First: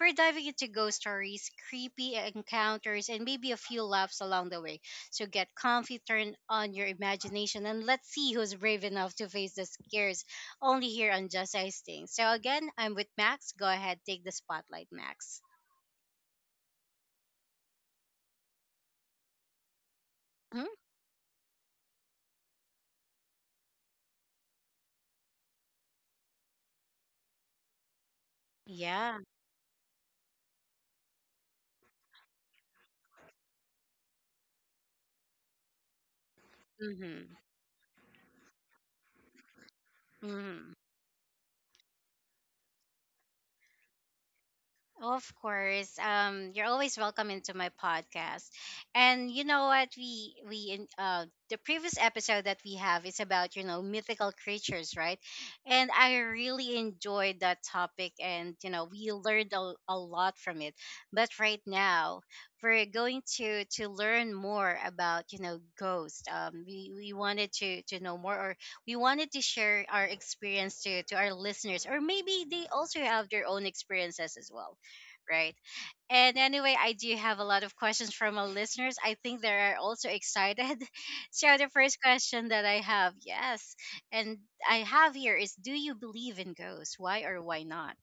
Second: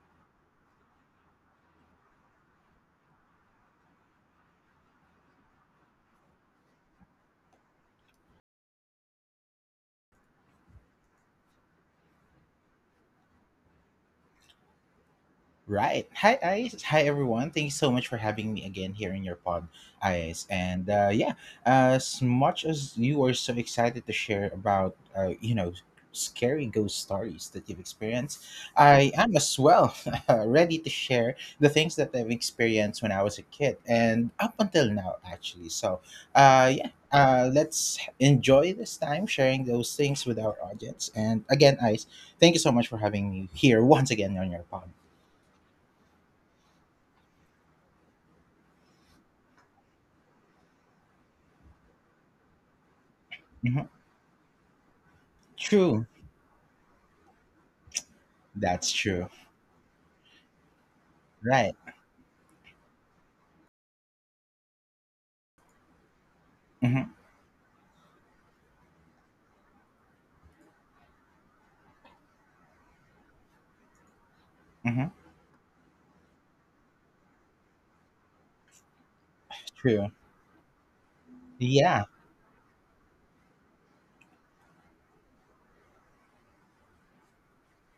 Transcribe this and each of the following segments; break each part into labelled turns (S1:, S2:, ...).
S1: we're diving into ghost stories, creepy encounters, and maybe a few laughs along the way. So get comfy, turn on your imagination, and let's see who's brave enough to face the scares only here on Just Ice Things. So, again, I'm with Max. Go ahead, take the spotlight, Max.
S2: Right. Hi, Ice. Hi, everyone. Thank you so much for having me again here in your pod, Ice.
S1: hmm
S2: And yeah, as much as you are so excited to share about, scary ghost stories that you've experienced, I
S1: Yeah.
S2: am as well ready to share the things that I've experienced when I was a kid and up until now, actually. So yeah,
S1: hmm
S2: let's enjoy this time sharing those things with our
S1: hmm
S2: audience. And again, Ice, thank you so much for having me here once again on your pod.
S1: Of course. You're always welcome into my podcast. And you know what? We in the previous episode that we have is about,
S2: Mm-hmm.
S1: mythical creatures, right? And
S2: True.
S1: I really enjoyed that topic and
S2: That's
S1: we
S2: true.
S1: learned a lot from it. But right
S2: Right.
S1: now, we're going to learn more about, ghosts. We
S2: Hmm.
S1: wanted to know more or we wanted to share our experience to our listeners, or maybe they also have their own experiences as well,
S2: Hmm.
S1: right? And anyway, I do have a lot of questions from our listeners. I think they are also
S2: True.
S1: excited. So the first
S2: Yeah.
S1: question that I have, yes, and I have here is, do you believe in ghosts? Why or why not?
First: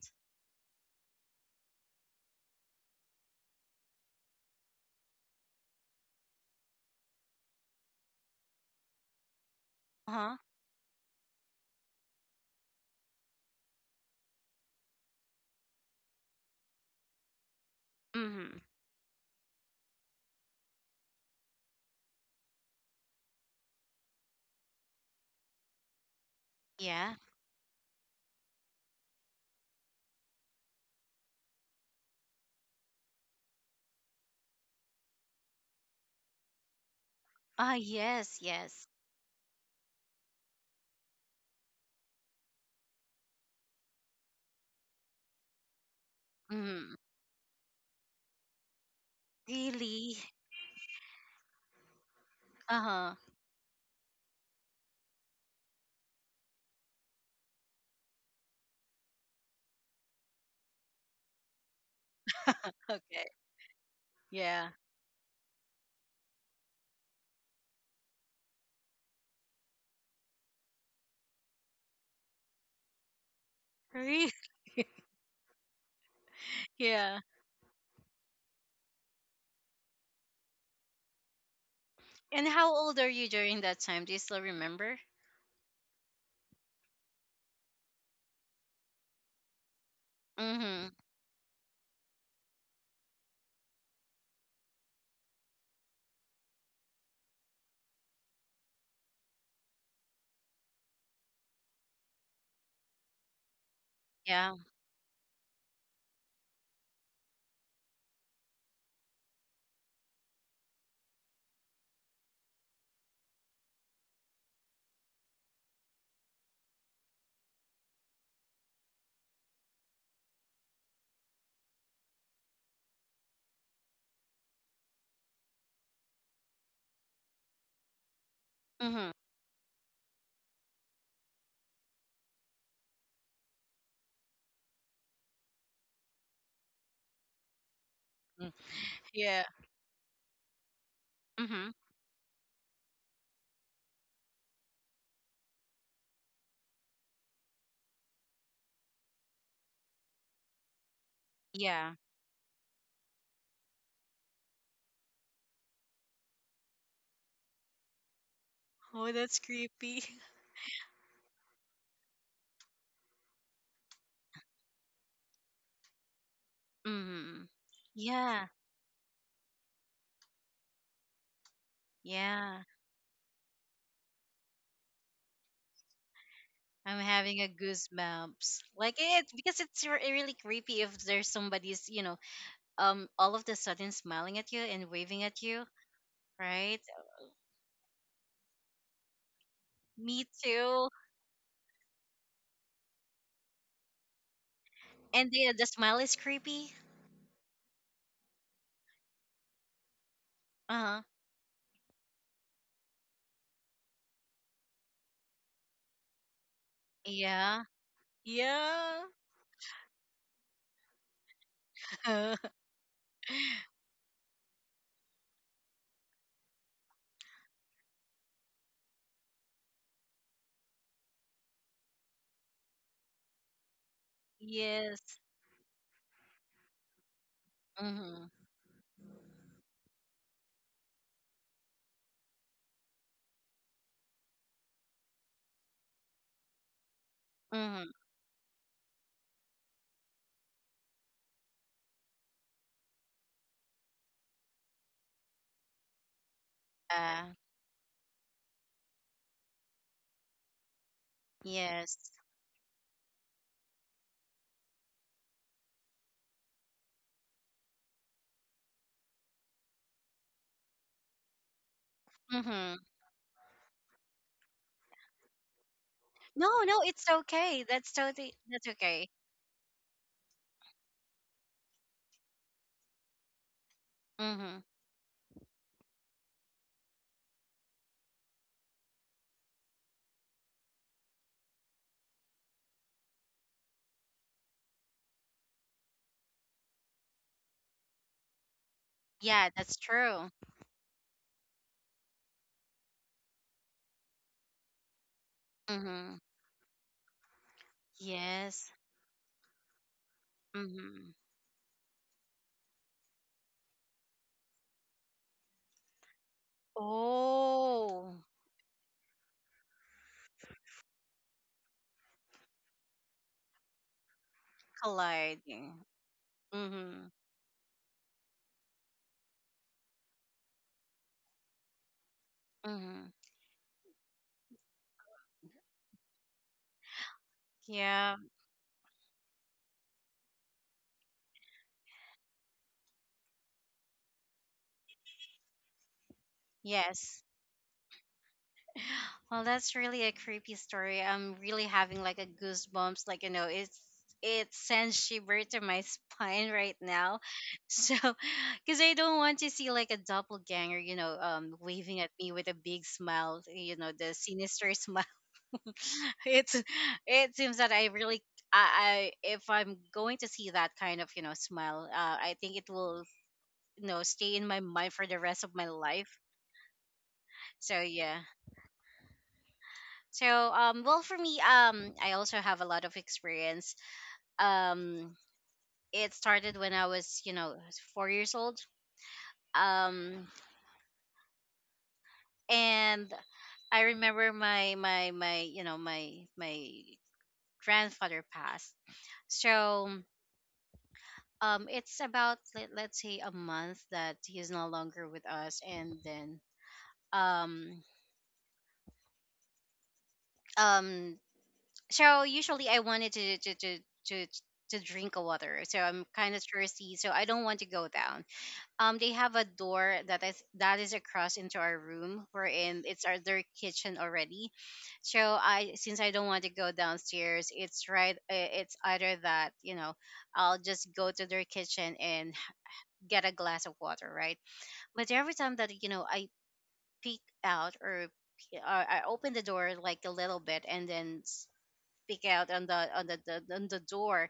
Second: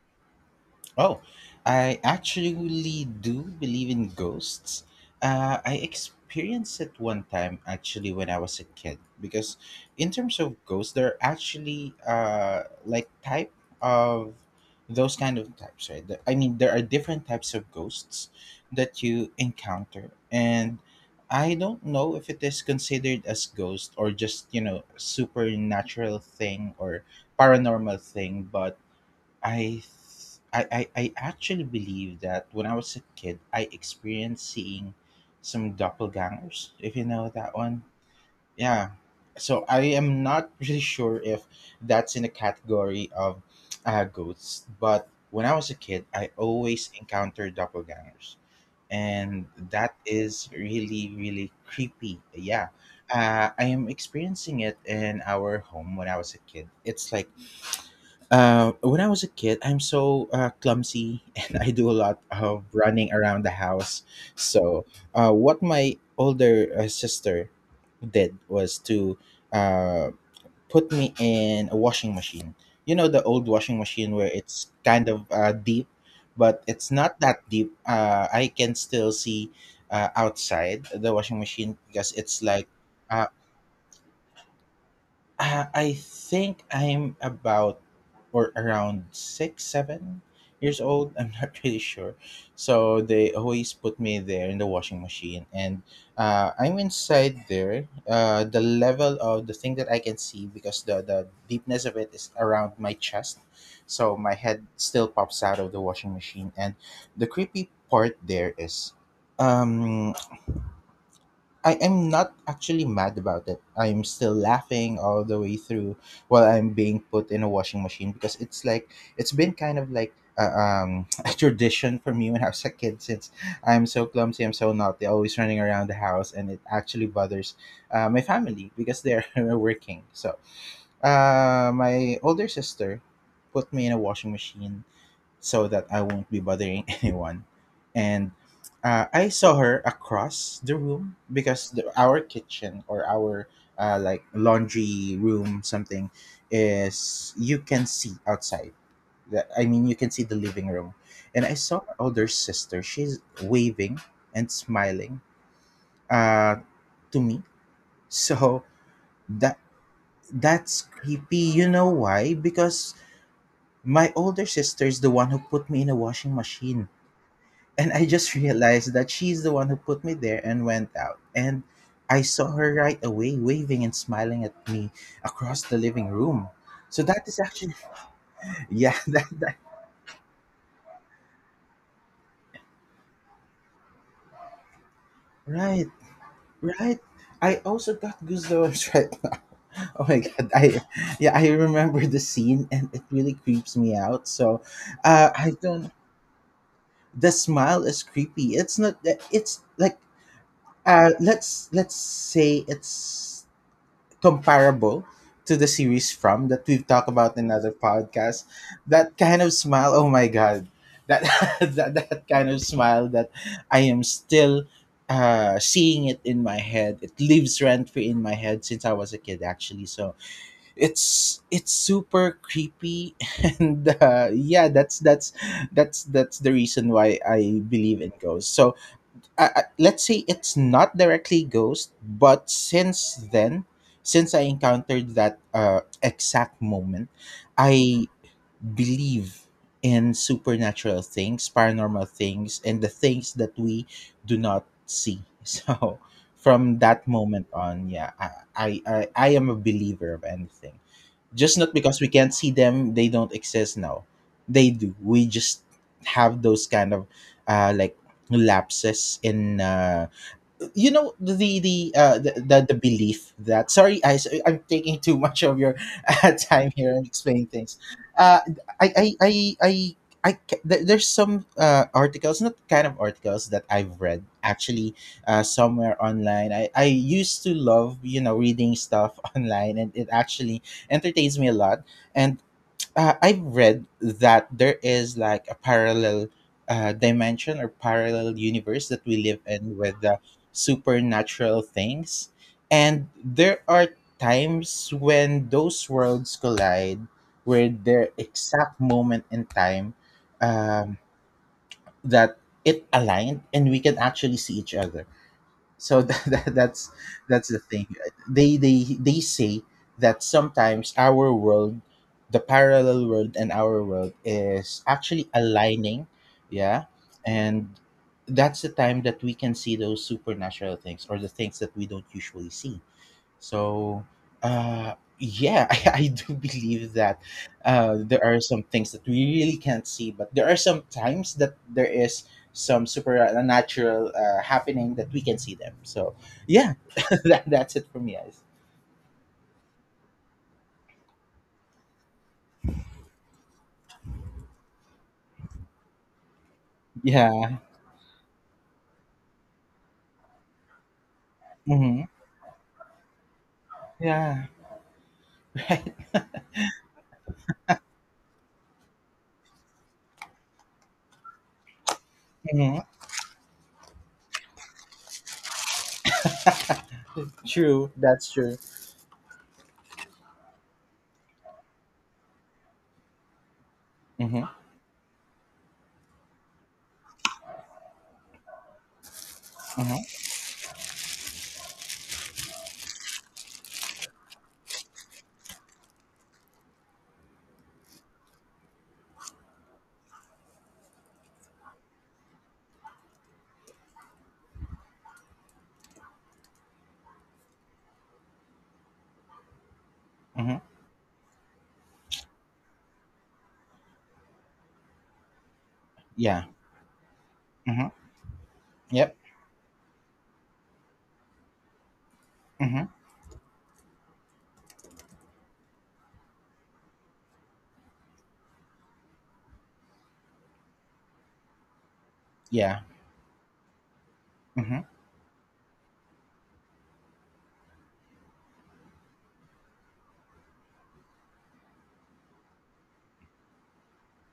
S2: Oh, I actually do believe in ghosts. I experienced it one time actually when I was a kid because in
S1: Uh huh.
S2: terms of ghosts, there are actually like type of those kind of types, right? I mean, there are different types of ghosts
S1: Mm-hmm.
S2: that you encounter, and I don't know if it is considered as ghost or just supernatural thing or
S1: Yeah.
S2: paranormal thing, but I, th- I actually believe that when I was a kid, I experienced seeing some doppelgangers, if you know that
S1: Ah,
S2: one.
S1: yes, yes.
S2: Yeah. So I am not really sure if that's in the category of ghosts, but when I was a kid, I always
S1: Mm.
S2: encountered doppelgangers. And that
S1: Really?
S2: is really, really creepy. Yeah.
S1: Uh huh.
S2: I am experiencing it in our home when I was a kid. It's like when I was a kid, I'm so clumsy and I do a lot of running
S1: Okay.
S2: around the house.
S1: Yeah.
S2: So, what my older sister did was to uh, put me in a washing machine. You know, the old washing machine where
S1: Really?
S2: it's kind of deep, but it's not
S1: Yeah.
S2: that deep. I can still see outside the washing machine because it's
S1: And
S2: like
S1: how old are
S2: uh,
S1: you during that time? Do you still remember?
S2: I think I'm about or around 6, 7 years
S1: Mm-hmm.
S2: old. I'm not really sure. So they always put me there in the washing machine, and I'm inside there. The level of the thing that I can see because the deepness of it is around my chest, so my
S1: Yeah.
S2: head still pops out of the washing machine. And the creepy part there is, um, I am not actually mad about it. I'm still laughing all the way through while I'm being put in a washing machine because it's like it's been kind of like a tradition for me when I was a kid since I'm so clumsy, I'm so naughty, always running around the house, and it actually bothers my family because
S1: Mm-hmm.
S2: they're working. So my older sister put me in a washing machine so that I won't be bothering anyone. And
S1: Mm.
S2: I
S1: Yeah.
S2: saw her across the room because
S1: Mm-hmm.
S2: our kitchen or our like laundry room something is you can see outside. That I mean, you can see the living room, and I saw my
S1: Yeah.
S2: older sister. She's waving and smiling uh, to me. So
S1: Oh, that's
S2: that
S1: creepy.
S2: that's creepy. You know why? Because my older sister is the one who put me in a washing machine.
S1: Mm.
S2: And I just
S1: Yeah,
S2: realized that she's the one who put me there and went out. And I saw
S1: yeah.
S2: her right away waving and smiling at me across the living room.
S1: I'm
S2: So that is
S1: having a
S2: actually,
S1: goosebumps. Like
S2: yeah,
S1: it because it's really creepy if there's somebody's, you know, all of the sudden smiling at you and waving at you,
S2: right,
S1: right?
S2: right. I also got goosebumps right now. Oh my
S1: Me
S2: god,
S1: too.
S2: yeah, I remember the scene and it really creeps me out. So,
S1: And the
S2: I
S1: the
S2: don't.
S1: smile is creepy.
S2: The smile is creepy. It's not. It's like,
S1: Uh-huh.
S2: let's say it's comparable to the series from that we've talked about in
S1: Yeah.
S2: other podcasts.
S1: Yeah.
S2: That kind of smile, oh my god. That that, that kind of smile that I am still seeing it in my head. It lives rent free in my head since I was a kid actually, so it's super creepy and yeah, that's
S1: Yes.
S2: that's that's that's the reason why I believe in
S1: Mm-hmm.
S2: ghosts, so let's say it's not directly ghost, but since then, since I encountered that exact moment,
S1: Mm-hmm.
S2: I believe in supernatural things, paranormal things, and the things that we do not see. So from that
S1: Uh,
S2: moment on, yeah, I am a believer of anything, just not because we
S1: yes.
S2: can't see them they don't exist. No, they do. We just have those kind of like lapses in the
S1: Mm-hmm.
S2: belief that. Sorry, I'm taking too much of your
S1: No,
S2: time
S1: no,
S2: here and
S1: it's
S2: explaining
S1: okay.
S2: things.
S1: That's totally
S2: Uh,
S1: that's
S2: I
S1: okay.
S2: I I I. There's some articles, not kind of articles that I've read
S1: Mm-hmm.
S2: actually somewhere online. I used to love, reading stuff online and it actually entertains me a lot. And I've read that there is like a parallel dimension or parallel universe that we live
S1: Yeah,
S2: in
S1: that's
S2: with the
S1: true.
S2: supernatural things, and there are times when those
S1: Mm-hmm.
S2: worlds collide, where their
S1: Yes.
S2: exact moment in time, um,
S1: Mm-hmm.
S2: that it aligned, and we can actually see each other, so that's that's the thing
S1: Oh,
S2: they say that sometimes our world, the parallel world and our world, is actually
S1: colliding.
S2: aligning, yeah,
S1: Mm-hmm.
S2: and that's the time that we can see those supernatural things or the things that we don't usually see.
S1: Mm-hmm.
S2: So, yeah, I do believe that
S1: Yeah.
S2: there are some things that we really can't see, but there are some times that there is some supernatural happening that we can see them. So, yeah,
S1: Yes.
S2: that's it for me, guys.
S1: Well, that's really a creepy story. I'm really having like a goosebumps. Like you know, it's it sends shiver to my spine right now.
S2: Yeah.
S1: So, because I don't want to see like a doppelganger, you know,
S2: Mm-hmm.
S1: waving at me with a big smile, you know, the
S2: Yeah.
S1: sinister smile.
S2: Right.
S1: It's it seems that I really I if I'm going to see that kind of you know smell, I think it
S2: Mm-hmm.
S1: will you know stay in my mind for the rest of my life. So
S2: True.
S1: yeah.
S2: That's true.
S1: So well for me I also have a lot of experience.
S2: Mm-hmm.
S1: Um it started when I was you know 4 years old.
S2: Mm-hmm.
S1: Um and I remember my my my you know my my grandfather passed. So it's about let's say a month that he's no longer with us, and then um
S2: Mm-hmm.
S1: um so usually I wanted to, to drink a water, so I'm kind of
S2: Yeah.
S1: thirsty, so I don't want to
S2: Mm-hmm.
S1: go down. They
S2: Yep.
S1: have a door that is across into our room we're
S2: Mm-hmm.
S1: in. It's our their kitchen already. So I, since I don't want to go downstairs, it's right, it's either that you know I'll just go to their kitchen and
S2: Yeah.
S1: get a glass of water, right?
S2: Mm-hmm.
S1: But every time that you know I peek out, or I open the door like a little bit and then peek out on the on the door,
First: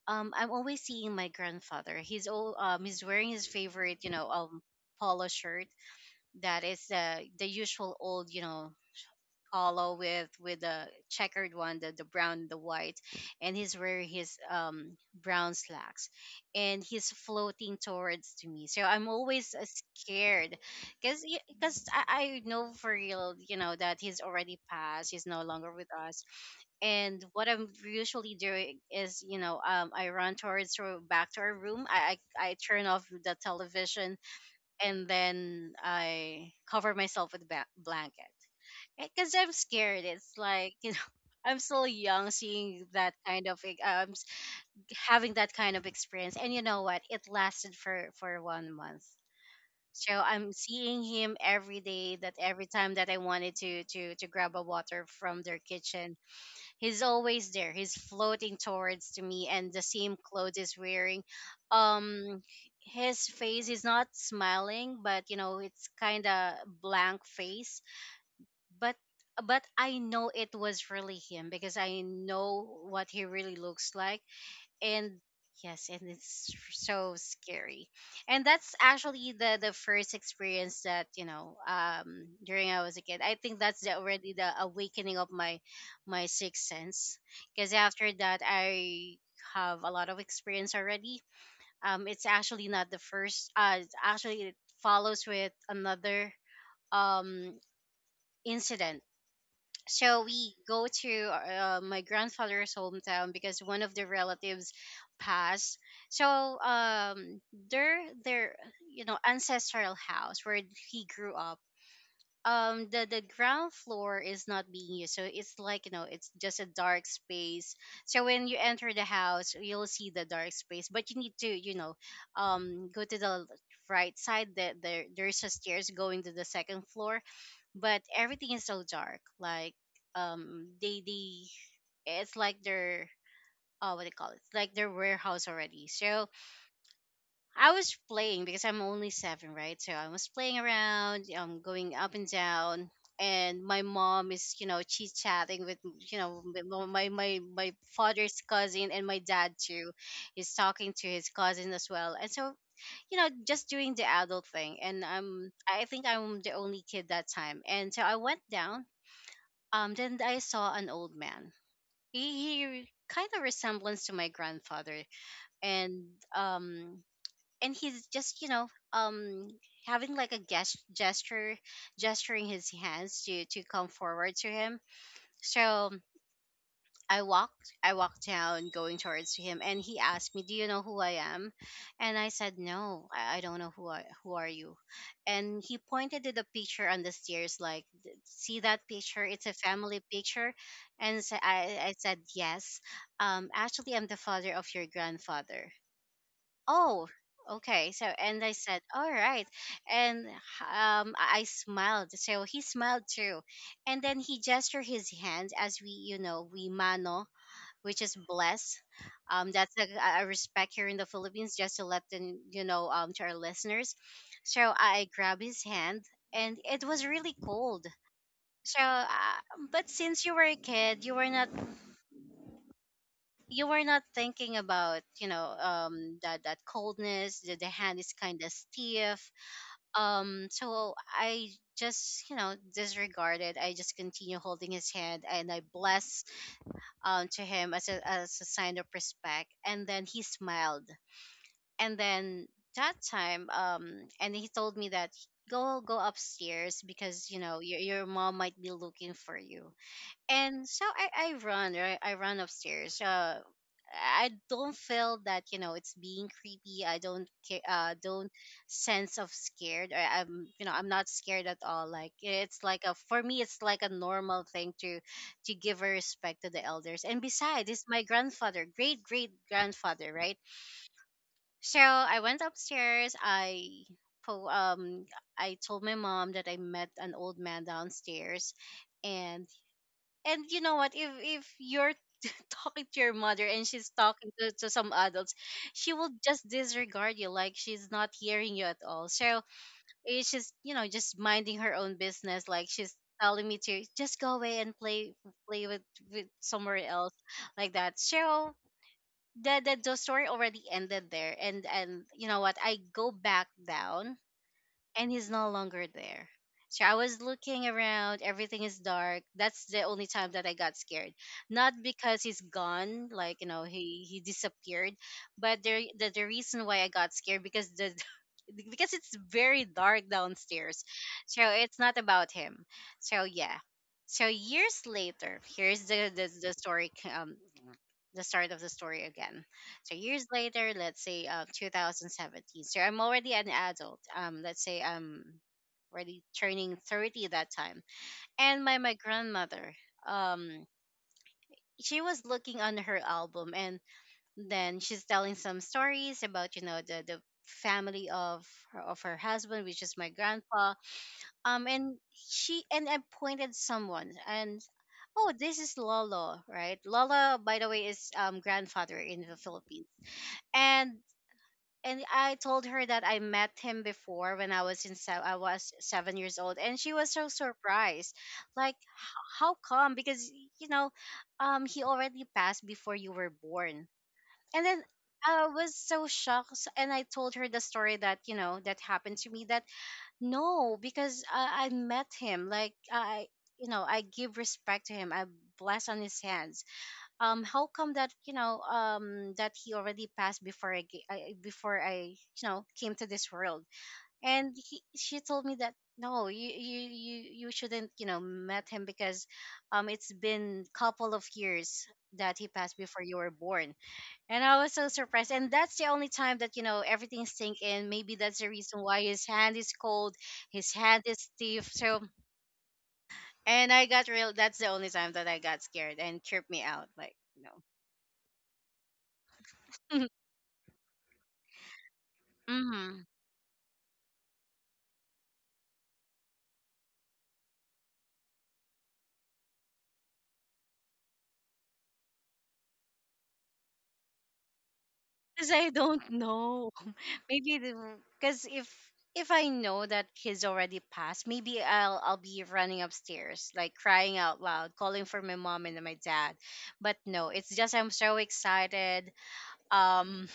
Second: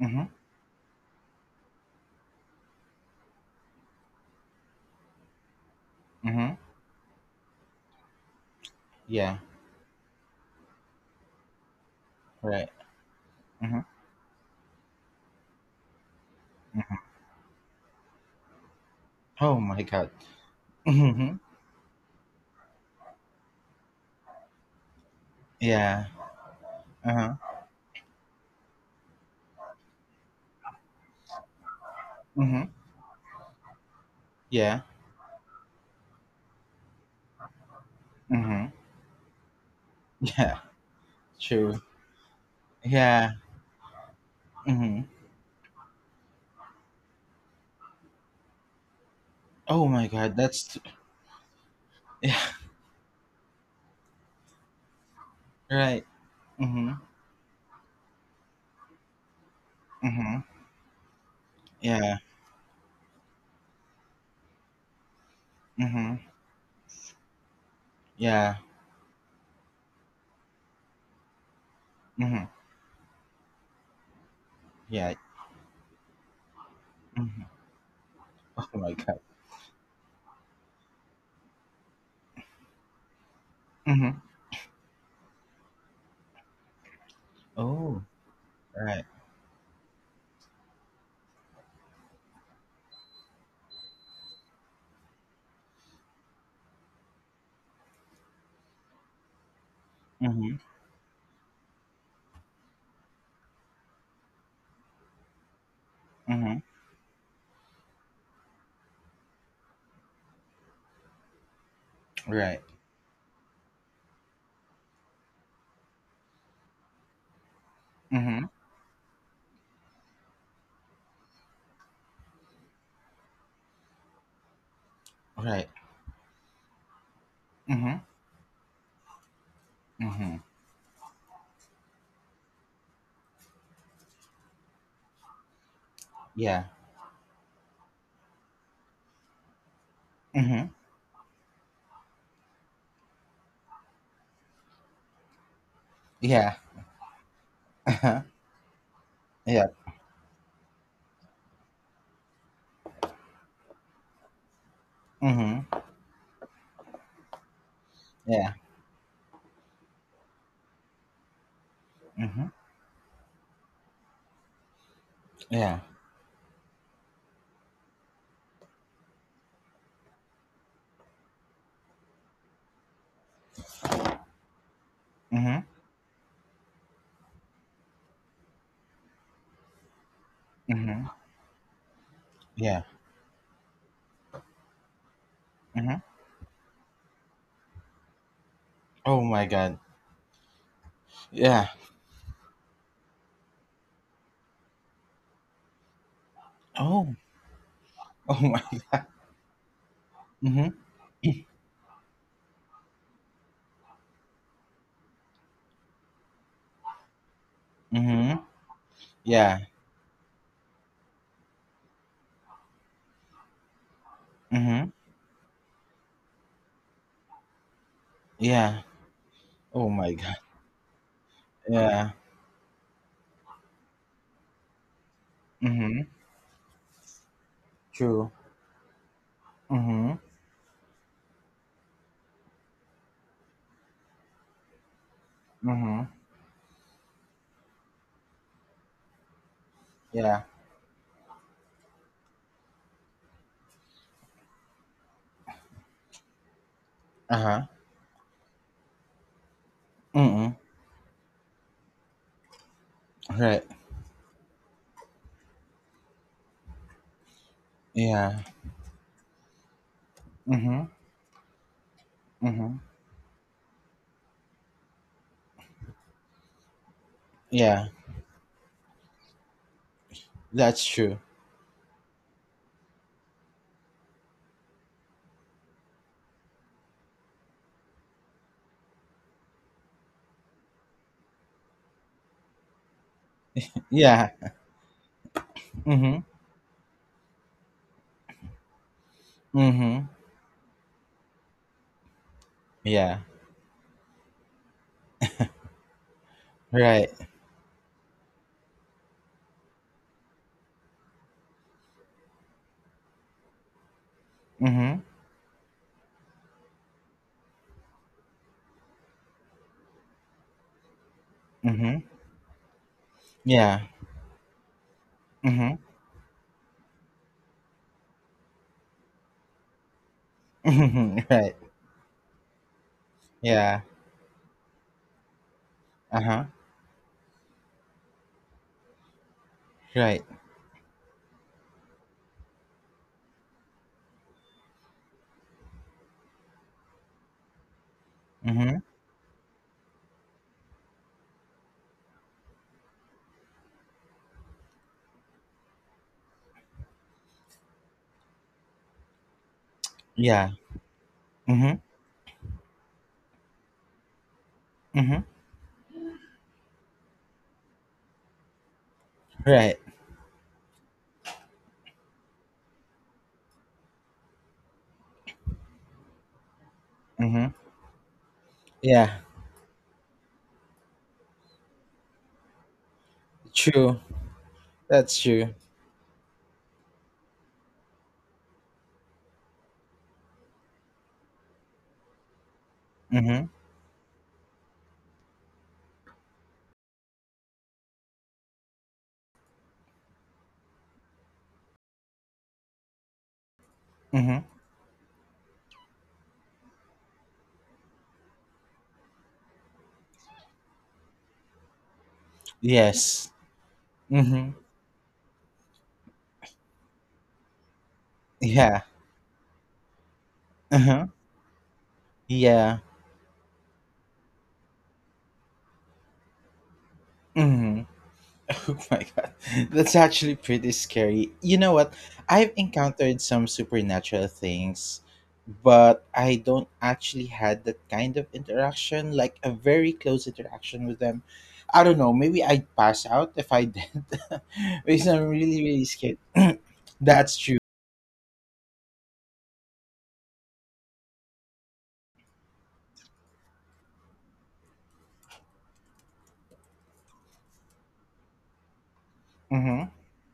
S2: Mm-hmm.
S1: I'm always seeing my grandfather. He's all he's wearing his favorite you know polo shirt
S2: Mm-hmm.
S1: that is the usual old you know
S2: Yeah.
S1: Alo with the checkered one, the brown, the
S2: Right.
S1: white, and he's
S2: Mm-hmm.
S1: wearing his brown slacks, and
S2: Mm-hmm.
S1: he's floating towards to me. So I'm always
S2: Oh my God.
S1: scared, cause
S2: Mm-hmm.
S1: cause I know for real, you know, that he's already passed. He's no longer with
S2: Yeah.
S1: us. And
S2: Uh-huh.
S1: what I'm usually doing is, you know, I run towards or back to our room. I I
S2: Mhm.
S1: turn off the television
S2: Yeah.
S1: and then I cover myself with blanket
S2: Mhm.
S1: because I'm scared. It's
S2: Yeah.
S1: like you know. I'm
S2: True.
S1: still young, seeing that
S2: Yeah.
S1: kind of
S2: Mhm.
S1: having that kind of experience, and you know what? It lasted for 1 month.
S2: Oh my
S1: So
S2: God,
S1: I'm
S2: that's t
S1: seeing him every day. That
S2: yeah,
S1: every time that I wanted to grab a water from their
S2: right.
S1: kitchen,
S2: Mhm.
S1: he's always there. He's floating towards to me and the same
S2: Mhm.
S1: clothes he's wearing.
S2: Yeah.
S1: Um his face is not smiling, but you know, it's
S2: Mhm.
S1: kind of blank face,
S2: Yeah.
S1: but but I know it was really him because I
S2: Mhm.
S1: know what he really looks like,
S2: Yeah.
S1: and yes, and it's so
S2: Mhm.
S1: scary. And that's
S2: Oh my God.
S1: actually the first experience that you know during I was a kid, I think that's
S2: Mhm.
S1: already the awakening of my sixth sense, because
S2: Oh,
S1: after that
S2: right.
S1: I have a lot of experience already. It's actually not the first, it's actually it follows with another um incident. So we
S2: Mhm.
S1: go to my grandfather's hometown because one of the relatives passed. So
S2: Mhm.
S1: um their their you know ancestral house where he grew up,
S2: Right.
S1: the ground floor is not being used, so it's like you know it's just a dark space. So when
S2: Mhm.
S1: you enter the house you'll see the dark space, but you need to you know go to the right side that there's a
S2: Right.
S1: stairs going to the second floor, but
S2: Mhm.
S1: everything is so dark. Like
S2: Mhm.
S1: they it's like their what do you call it? It's like their warehouse already. So
S2: Yeah.
S1: I was playing because I'm only seven, right? So I was playing
S2: Mhm.
S1: around, going up and down. And my mom is, you know, chit chatting with, you know,
S2: Yeah.
S1: with my my father's cousin, and my dad too is talking to his cousin as well. And so, you know, just doing the adult thing. And I'm,
S2: Uh-huh.
S1: I think I'm the only kid that time. And so I went
S2: Yeah.
S1: down, then I saw an old man. He,
S2: Mhm.
S1: he kind of resemblance to my grandfather,
S2: Yeah. Mhm. Yeah.
S1: and um, and he's just you know um having like a gesture, gesturing his hands to come forward to him.
S2: Mhm.
S1: So I walked down going towards him, and he asked me, "Do you
S2: Mhm.
S1: know who I am?" And I
S2: Yeah.
S1: said, "No, I don't know who I who are you." And
S2: Mhm.
S1: he pointed to the picture on the stairs, like see that
S2: Oh
S1: picture?
S2: my
S1: It's a
S2: God.
S1: family picture. And so
S2: Yeah.
S1: I said, "Yes." "Um, actually I'm the father of your grandfather."
S2: Oh.
S1: Oh, okay. So
S2: Oh
S1: and I
S2: my.
S1: said, "All right." And
S2: Mhm,
S1: I smiled. So he smiled too. And then he gestured his hand as we, you know, we mano, which is
S2: mhm,
S1: bless.
S2: yeah,
S1: That's a respect here in the Philippines, just to let them, you know, to our listeners. So
S2: mhm,
S1: I grabbed his hand, and it was really cold. So,
S2: yeah. Oh
S1: but
S2: my
S1: since
S2: god,
S1: you were a kid,
S2: yeah,
S1: you were not thinking about you know
S2: mhm,
S1: that that coldness, the hand is
S2: true,
S1: kind of stiff.
S2: mhm,
S1: So I just you know disregarded. I just continue holding his hand, and I
S2: mhm,
S1: bless, to him as as a sign of respect. And then he
S2: yeah,
S1: smiled. And then that time, and he told me that go go upstairs because you
S2: uh-huh,
S1: know your mom might be looking for you.
S2: mm-mm,
S1: And so I run upstairs.
S2: right,
S1: I don't feel that you know it's being creepy. I don't care don't
S2: yeah,
S1: sense of scared, or I'm you know
S2: mhm,
S1: I'm not scared at all. Like it's
S2: mhm,
S1: like a for me it's like a normal thing to give a respect to the elders, and besides
S2: yeah,
S1: it's my grandfather great great grandfather, right?
S2: that's true,
S1: So I went upstairs. Po- um I told my mom that I met an old man downstairs. and and you know what, if you're talking to your mother and she's
S2: yeah,
S1: talking to some adults, she will
S2: mhm,
S1: just disregard you like she's not hearing you at all. So
S2: mhm,
S1: it's just you know just minding her own business, like she's
S2: yeah,
S1: telling me to just go away and play, play with, with somewhere
S2: right,
S1: else, like that. So the story already ended there. And you know what, I go back down,
S2: mhm,
S1: and he's no longer there. So I was looking around, everything is dark. That's the only time that I got scared. Not
S2: mhm,
S1: because he's gone, like you know,
S2: yeah,
S1: he disappeared, but
S2: mhm,
S1: the reason why I got scared because the because it's very dark downstairs.
S2: mhm,
S1: So
S2: right,
S1: it's not about him. So yeah.
S2: yeah,
S1: So years later, here's
S2: uh-huh,
S1: the story the start of the story again. So
S2: right,
S1: years later, let's say 2017. So I'm already an adult. Let's say I'm already turning 30 that time. And my
S2: mhm,
S1: my grandmother um she was looking on her album, and then she's telling some stories about the family of her husband, which is my
S2: yeah,
S1: grandpa.
S2: mhm,
S1: And she, and I pointed someone and,
S2: mhm,
S1: oh, this is Lolo. Right, Lolo, by the way, is grandfather in the
S2: right,
S1: Philippines. and and I told her that I met him before when I was 7 years old, and she was so
S2: mhm,
S1: surprised. Like,
S2: yeah,
S1: how come? Because you know he already passed before you were born.
S2: true,
S1: And then
S2: that's
S1: I
S2: true,
S1: was so shocked, and I told her the story that, you know, that happened to me. That no, because I met him, like I,
S2: mhm,
S1: I give respect to him. I bless on his hands. How come that, that he already passed before I, ga- I before I, you know, came to this world?
S2: mhm.
S1: And she told me that no, you shouldn't, you know, met him because it's been couple of years that he passed before you
S2: Yes.
S1: were born. And
S2: Mm-hmm.
S1: I was so surprised. And that's the only time that, you know, everything sink in. Maybe that's the reason
S2: Yeah.
S1: why his hand is cold, his hand
S2: Uh-huh.
S1: is stiff. So,
S2: Yeah.
S1: and I got real, that's the only time that I got scared and tripped me out. Like, no.
S2: Mm-hmm. Oh my god. That's actually pretty scary. You know what? I've
S1: mm
S2: encountered some supernatural things, but I don't actually had that kind of interaction, like a very close interaction with them. I don't know, maybe I'd pass out if I did. Because I'm
S1: Because
S2: really,
S1: I
S2: really
S1: don't
S2: scared.
S1: know.
S2: That's
S1: Maybe
S2: true.
S1: because if I know that he's already passed, maybe I'll be running upstairs, like crying out loud, calling for my mom and my dad. But no, it's just I'm so excited.
S2: Mm-hmm.
S1: Um,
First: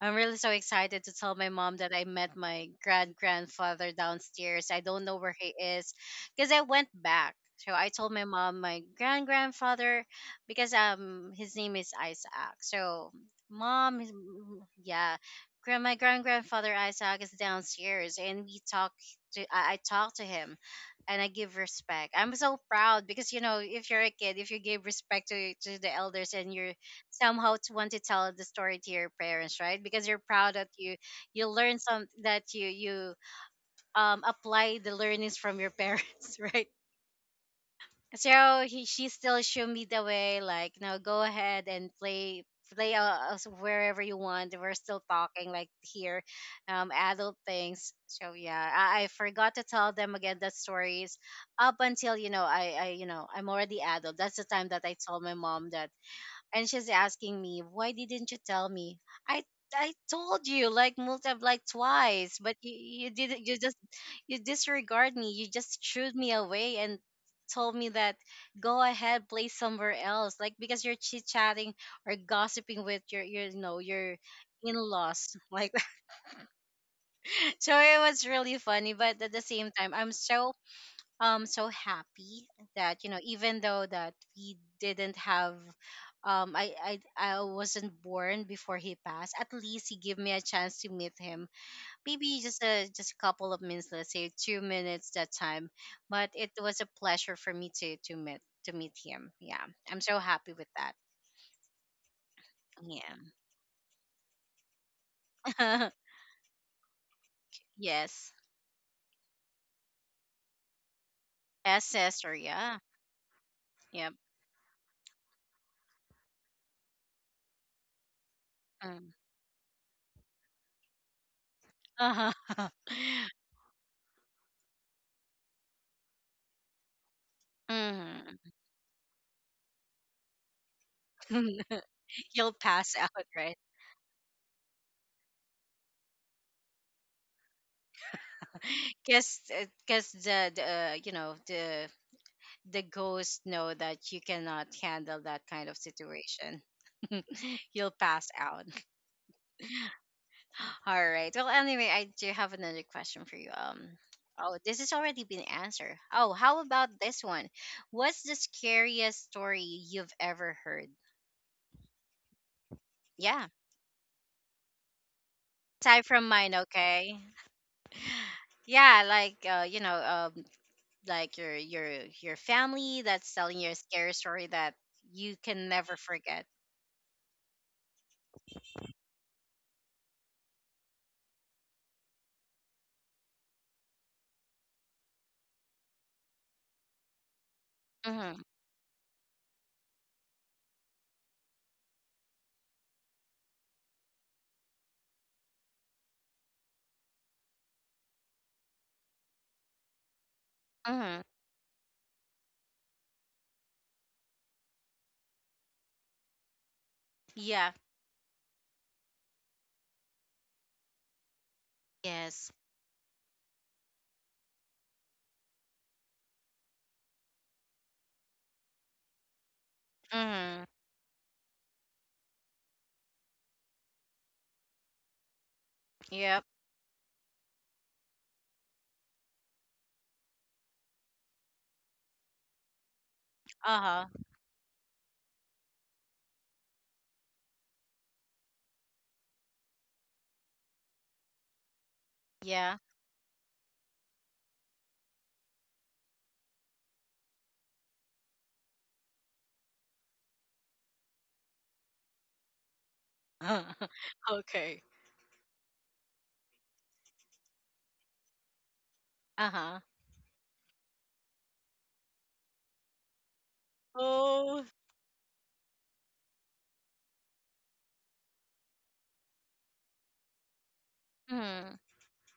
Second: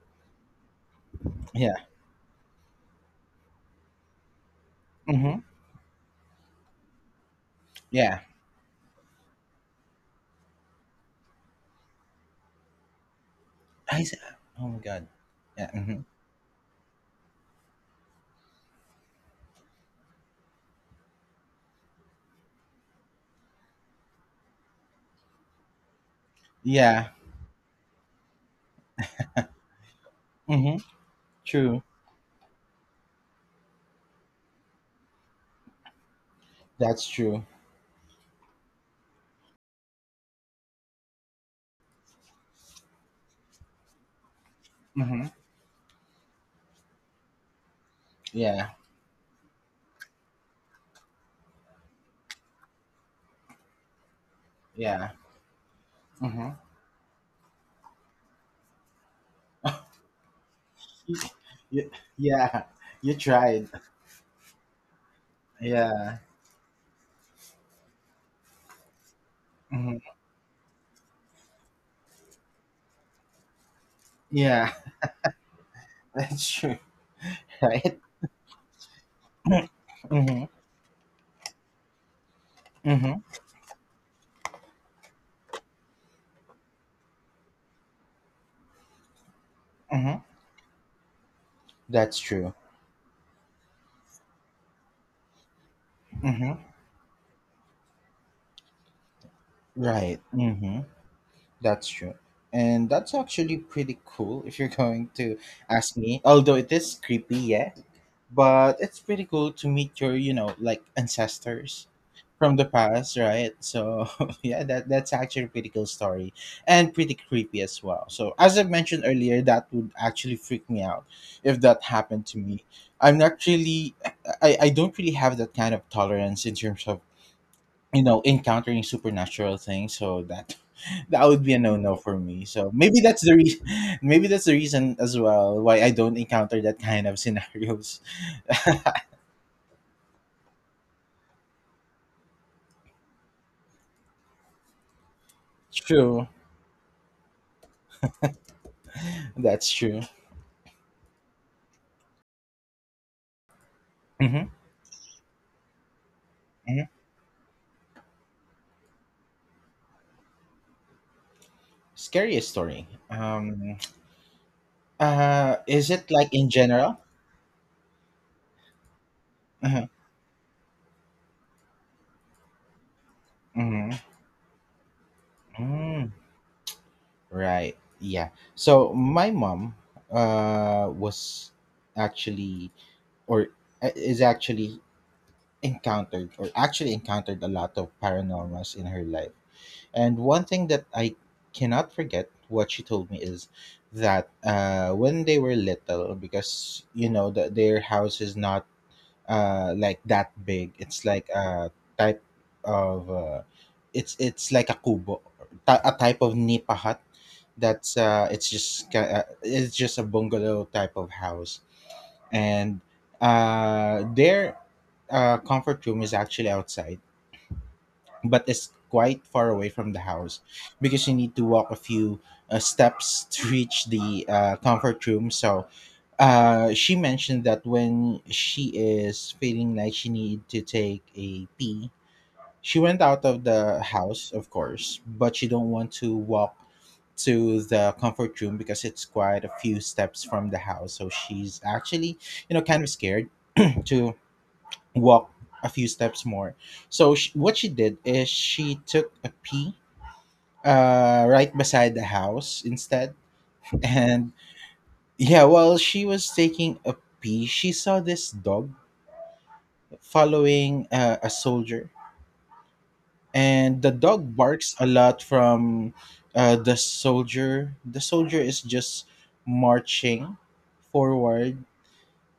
S1: I'm really so excited to tell my
S2: Yeah.
S1: mom that I met my grand grandfather downstairs. I don't know where
S2: Mm-hmm.
S1: he is because I went back. So I told
S2: Yeah.
S1: my mom my grand grandfather because his name is Isaac. So
S2: I
S1: mom,
S2: s- oh my god.
S1: yeah,
S2: Yeah.
S1: grand my
S2: Mm-hmm.
S1: grand grandfather Isaac is downstairs, and we talk to I talk to him and I give respect. I'm so proud because, you know, if you're a kid, if you give respect to the elders, and you're
S2: Yeah.
S1: somehow to want to tell the story to your parents, right? Because you're proud that
S2: Mm-hmm.
S1: you learn
S2: True.
S1: some that you apply the learnings from your parents, right?
S2: That's true.
S1: So he she still showed me the way, like, now go ahead and play, play us wherever you want. We're still
S2: Hmm.
S1: talking like here adult things. So
S2: Yeah,
S1: yeah, I forgot to tell them again that stories up until, you know, I'm already adult. That's the time that I
S2: yeah.
S1: told my mom that.
S2: Hmm.
S1: And she's asking me, "Why didn't you tell me?" I I told you like multiple, like
S2: You,
S1: twice, but
S2: yeah,
S1: you
S2: you
S1: didn't. You
S2: tried.
S1: just, you disregard me. You just shooed
S2: Yeah,
S1: me away and told me that go ahead play somewhere
S2: hmm,
S1: else, like because you're chit chatting or gossiping with your you know your
S2: yeah.
S1: in-laws, like that.
S2: That's true,
S1: So it
S2: right?
S1: was really funny, but at the same time I'm
S2: Hmm.
S1: so so happy that, you
S2: Hmm.
S1: know, even though that we didn't have, I wasn't born before he passed, at least he gave
S2: Hmm.
S1: me a chance to meet him.
S2: That's
S1: Maybe
S2: true.
S1: just a couple of minutes, let's say 2 minutes that time, but it
S2: Hmm.
S1: was a pleasure for me to meet to meet him. Yeah, I'm so
S2: Right.
S1: happy with
S2: Hmm.
S1: that.
S2: That's true. And that's
S1: Yeah.
S2: actually pretty cool if you're going to ask me. Although it is creepy, yeah.
S1: Yes.
S2: But it's pretty cool to meet your, like
S1: Yes,
S2: ancestors
S1: sister.
S2: from the
S1: Yeah.
S2: past, right? So
S1: Yep.
S2: yeah, that's actually a pretty cool story. And pretty creepy as well. So as I mentioned
S1: Mm.
S2: earlier, that would actually freak me out if that happened to me.
S1: Uh-huh.
S2: I'm not really I don't really have that kind of tolerance in terms of
S1: Mhm.
S2: encountering supernatural things, so that that would be a no-no for me,
S1: You'll
S2: so
S1: pass
S2: maybe
S1: out,
S2: that's the
S1: right?
S2: reason. Maybe that's the reason as well why I don't encounter that kind of scenarios.
S1: Because because the, the uh, you know the the ghosts know that you cannot handle that kind of
S2: True.
S1: situation. You'll pass out.
S2: That's true.
S1: All right. Well, anyway, I do have another question for you.
S2: Hmm.
S1: Oh, this has already been answered. Oh, how
S2: Hmm.
S1: about this one? What's the scariest story you've ever heard?
S2: Scariest story,
S1: Yeah,
S2: is
S1: aside
S2: it like
S1: from
S2: in
S1: mine,
S2: general?
S1: okay. Yeah, like
S2: Uh huh.
S1: like your family that's telling you a
S2: Hmm.
S1: scary story that you can never
S2: Mm.
S1: forget.
S2: Right, yeah, so my mom was actually, or is actually, encountered or actually encountered a lot of
S1: Mm-hmm.
S2: paranormals in her life. And one thing that I cannot forget what she told me is that when they were little, because their house is not like that big. It's
S1: Mm-hmm.
S2: like a type of it's like a kubo, a type of nipa hut.
S1: Yeah.
S2: That's it's just a bungalow type of house,
S1: Yes.
S2: and their comfort room is actually outside, but it's quite far away from the house
S1: Mm-hmm.
S2: because you need to walk a few steps to reach the comfort room. So
S1: Yep.
S2: she mentioned that when she is feeling like she need to take a pee, she went out of the
S1: Uh-huh.
S2: house, of course, but she don't want to walk to the comfort room because it's quite a few steps from the house. So she's actually, you know,
S1: Yeah.
S2: kind of scared to walk a few steps more. So sh what she did is she took a pee right beside the house instead. And
S1: Okay.
S2: yeah, while she was taking a pee, she saw this dog
S1: Uh-huh.
S2: following a soldier. And the dog
S1: Oh.
S2: barks a lot from the soldier. The soldier is just marching forward.
S1: Mm-hmm.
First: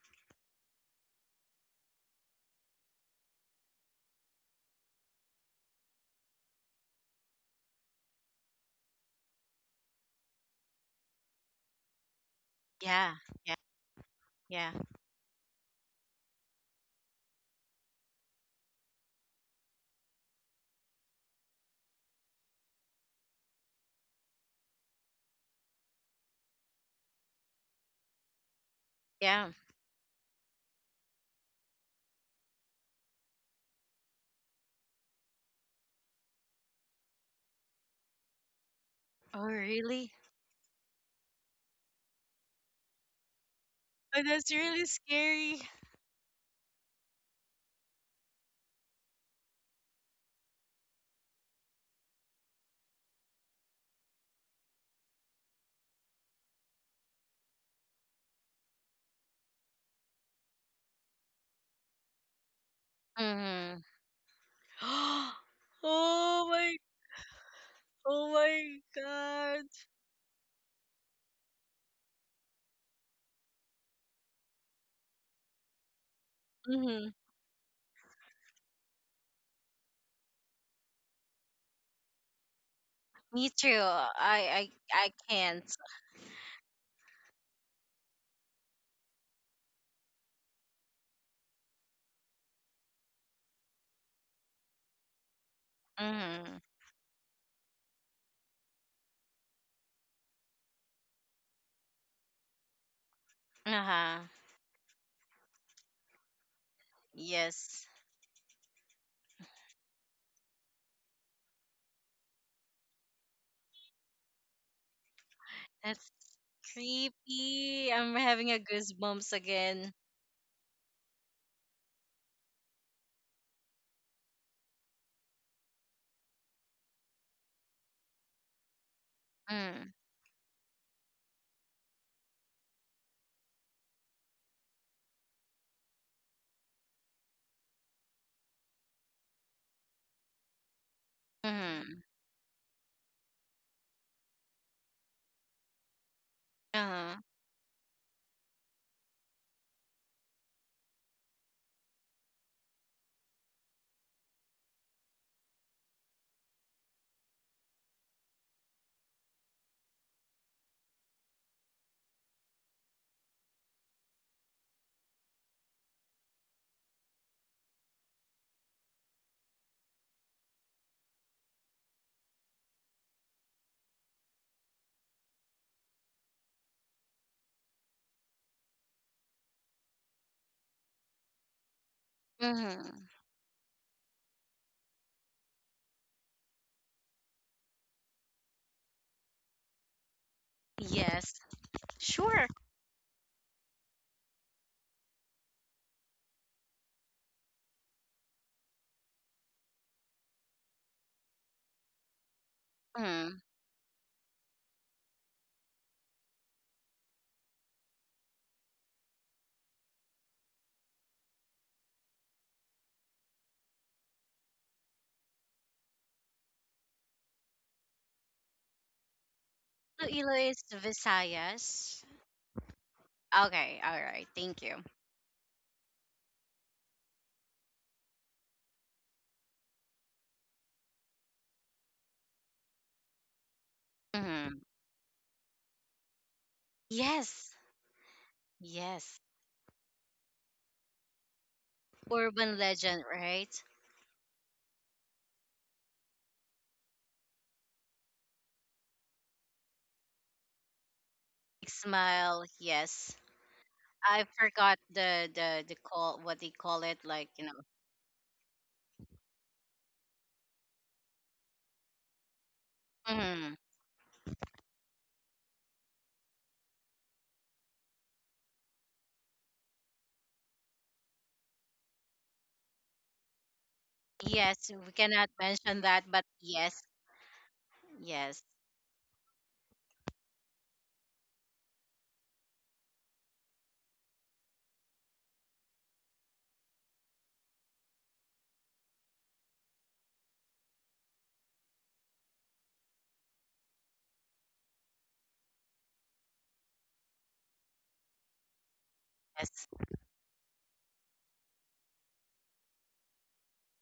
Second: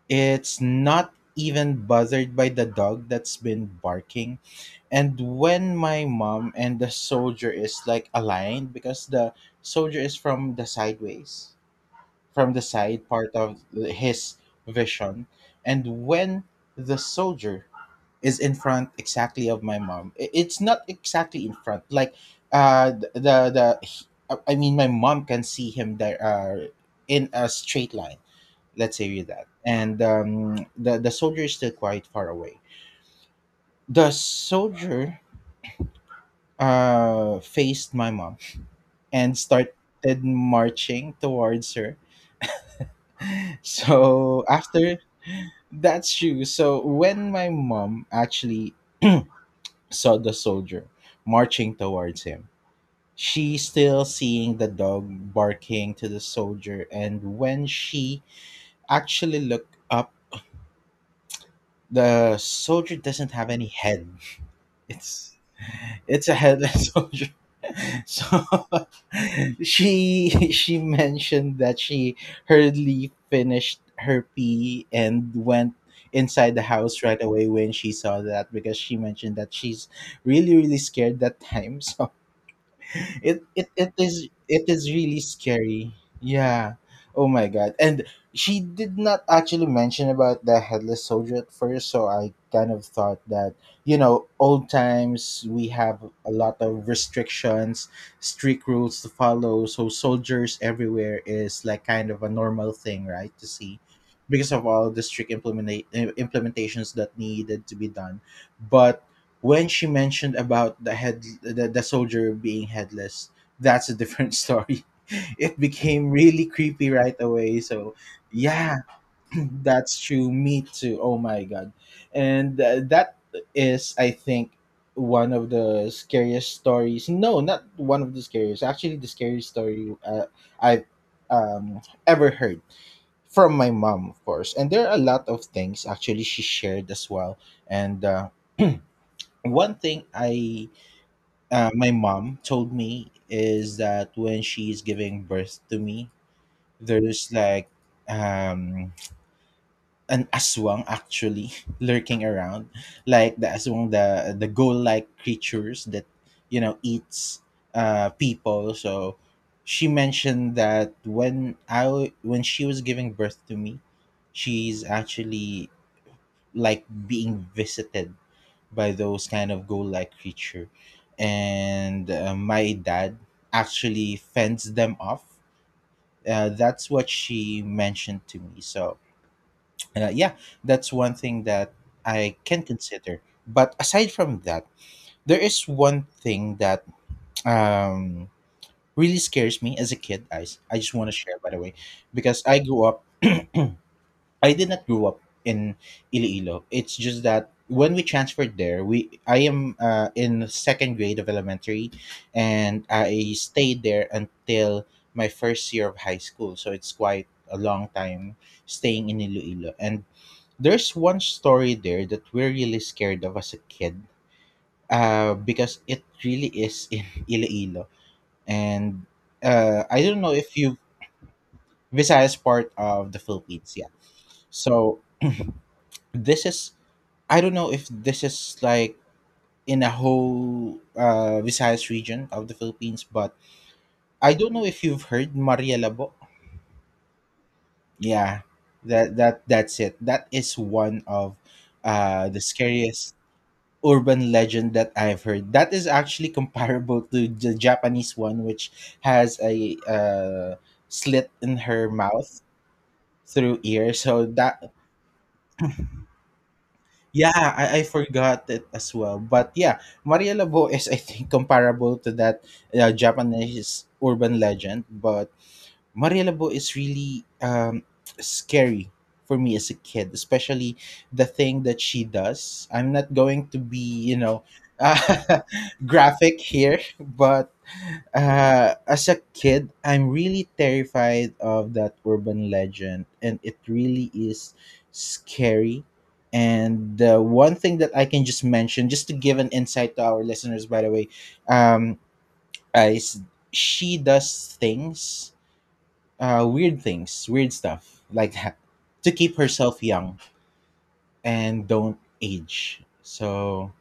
S2: It's not even bothered by the dog that's been barking. And when my mom and the soldier is like aligned, because the soldier is from the sideways, from the side
S1: Yeah.
S2: part
S1: Yeah.
S2: of his
S1: Yeah.
S2: vision. And when the soldier is in front exactly of my mom, it's not exactly in front, like the I mean, my mom can see him there, in a straight line, let's say, with that.
S1: Yeah.
S2: And the soldier is still quite far away, the soldier faced my mom and
S1: Oh, really?
S2: started marching towards her.
S1: Oh,
S2: so
S1: that's really
S2: after
S1: scary.
S2: that's true, so when my mom actually saw the soldier marching towards him, she's still seeing the dog barking to the soldier. And when she actually looked up, the soldier doesn't have any
S1: Mm-hmm.
S2: head. It's it's a
S1: Oh my.
S2: headless soldier.
S1: Oh
S2: So
S1: my God.
S2: she mentioned that she hurriedly finished her pee and went inside the house
S1: Mm-hmm.
S2: right away when she saw that, because she mentioned that she's really really scared that time. So it
S1: Me
S2: it
S1: too.
S2: it is
S1: I
S2: really
S1: can't.
S2: scary. Yeah. Oh my God. And she did not actually mention about the headless soldier at first, so I kind of thought that, you know, old times we have a lot
S1: Mm-hmm.
S2: of restrictions, strict rules to follow, so soldiers everywhere is like kind of a normal thing, right, to see
S1: Uh-huh.
S2: because of all the strict implementations that needed to
S1: Yes.
S2: be done. But when she mentioned about the soldier being headless, that's a different story. It became
S1: That's
S2: really creepy right away.
S1: creepy.
S2: So,
S1: I'm having a
S2: yeah,
S1: goosebumps again.
S2: that's true. Me too. Oh my God. And that is, I think, one of the scariest stories. No, not one of the scariest. Actually, the scariest
S1: Mm.
S2: story I've ever heard from my mom, of course. And there are a lot of things actually she shared as well. And one thing I my
S1: Mm-hmm.
S2: mom told me is that when she's giving birth to me,
S1: Uh-huh.
S2: there's like um an aswang actually lurking around, like the aswang, the ghoul-like creatures that, you know, eats people. So she mentioned that when she was giving birth to me, she's actually like being visited by those kind of ghoul-like creature. And my dad actually fenced them off. That's what she mentioned to me. So yeah, that's one thing that I can
S1: Mm-hmm.
S2: consider. But aside from that, there is one thing that um, really scares me as a kid. I just want to share,
S1: Yes.
S2: by the way, because
S1: Sure.
S2: I did not grow up in Iloilo. It's just that when we transferred there, we I am, in second grade of elementary, and I
S1: Mm.
S2: stayed there until my first year of high school. So it's quite a long time staying in Iloilo. And there's one story there that we're really scared of as a kid, because it really is in Iloilo. And I don't know
S1: Iloilo
S2: if
S1: is
S2: you
S1: Visayas.
S2: Visayas part of the Philippines,
S1: Okay.
S2: yeah.
S1: All right. Thank you.
S2: So this is, I don't know if this is like in a whole, Visayas region of the Philippines, but I don't
S1: Mm-hmm.
S2: know if you've heard Maria Labo.
S1: Yes.
S2: Yeah, that
S1: Yes.
S2: that that's it. That is one of, the
S1: Urban legend,
S2: scariest
S1: right?
S2: urban legend that I've heard. That is actually comparable to the Japanese one, which has a, slit in
S1: Big
S2: her mouth
S1: smile. Yes.
S2: through ear.
S1: I
S2: So that,
S1: forgot the call what they call it, like,
S2: yeah,
S1: you know.
S2: I forgot it as well. But yeah, Maria Labo is, I think, comparable to that
S1: Mm.
S2: Japanese urban legend. But Marielabo is really scary for me as a kid, especially the thing that she does. I'm not going to be, you know,
S1: Yes, we cannot
S2: uh,
S1: mention that, but
S2: graphic here.
S1: yes,
S2: But
S1: yes,
S2: as a kid, I'm really terrified of that urban legend, and it really is scary. And the one thing that I can just mention, just to give an insight to our listeners, by the way, um, is she does things, weird things, weird stuff like that, to keep
S1: yes.
S2: herself young and don't age. So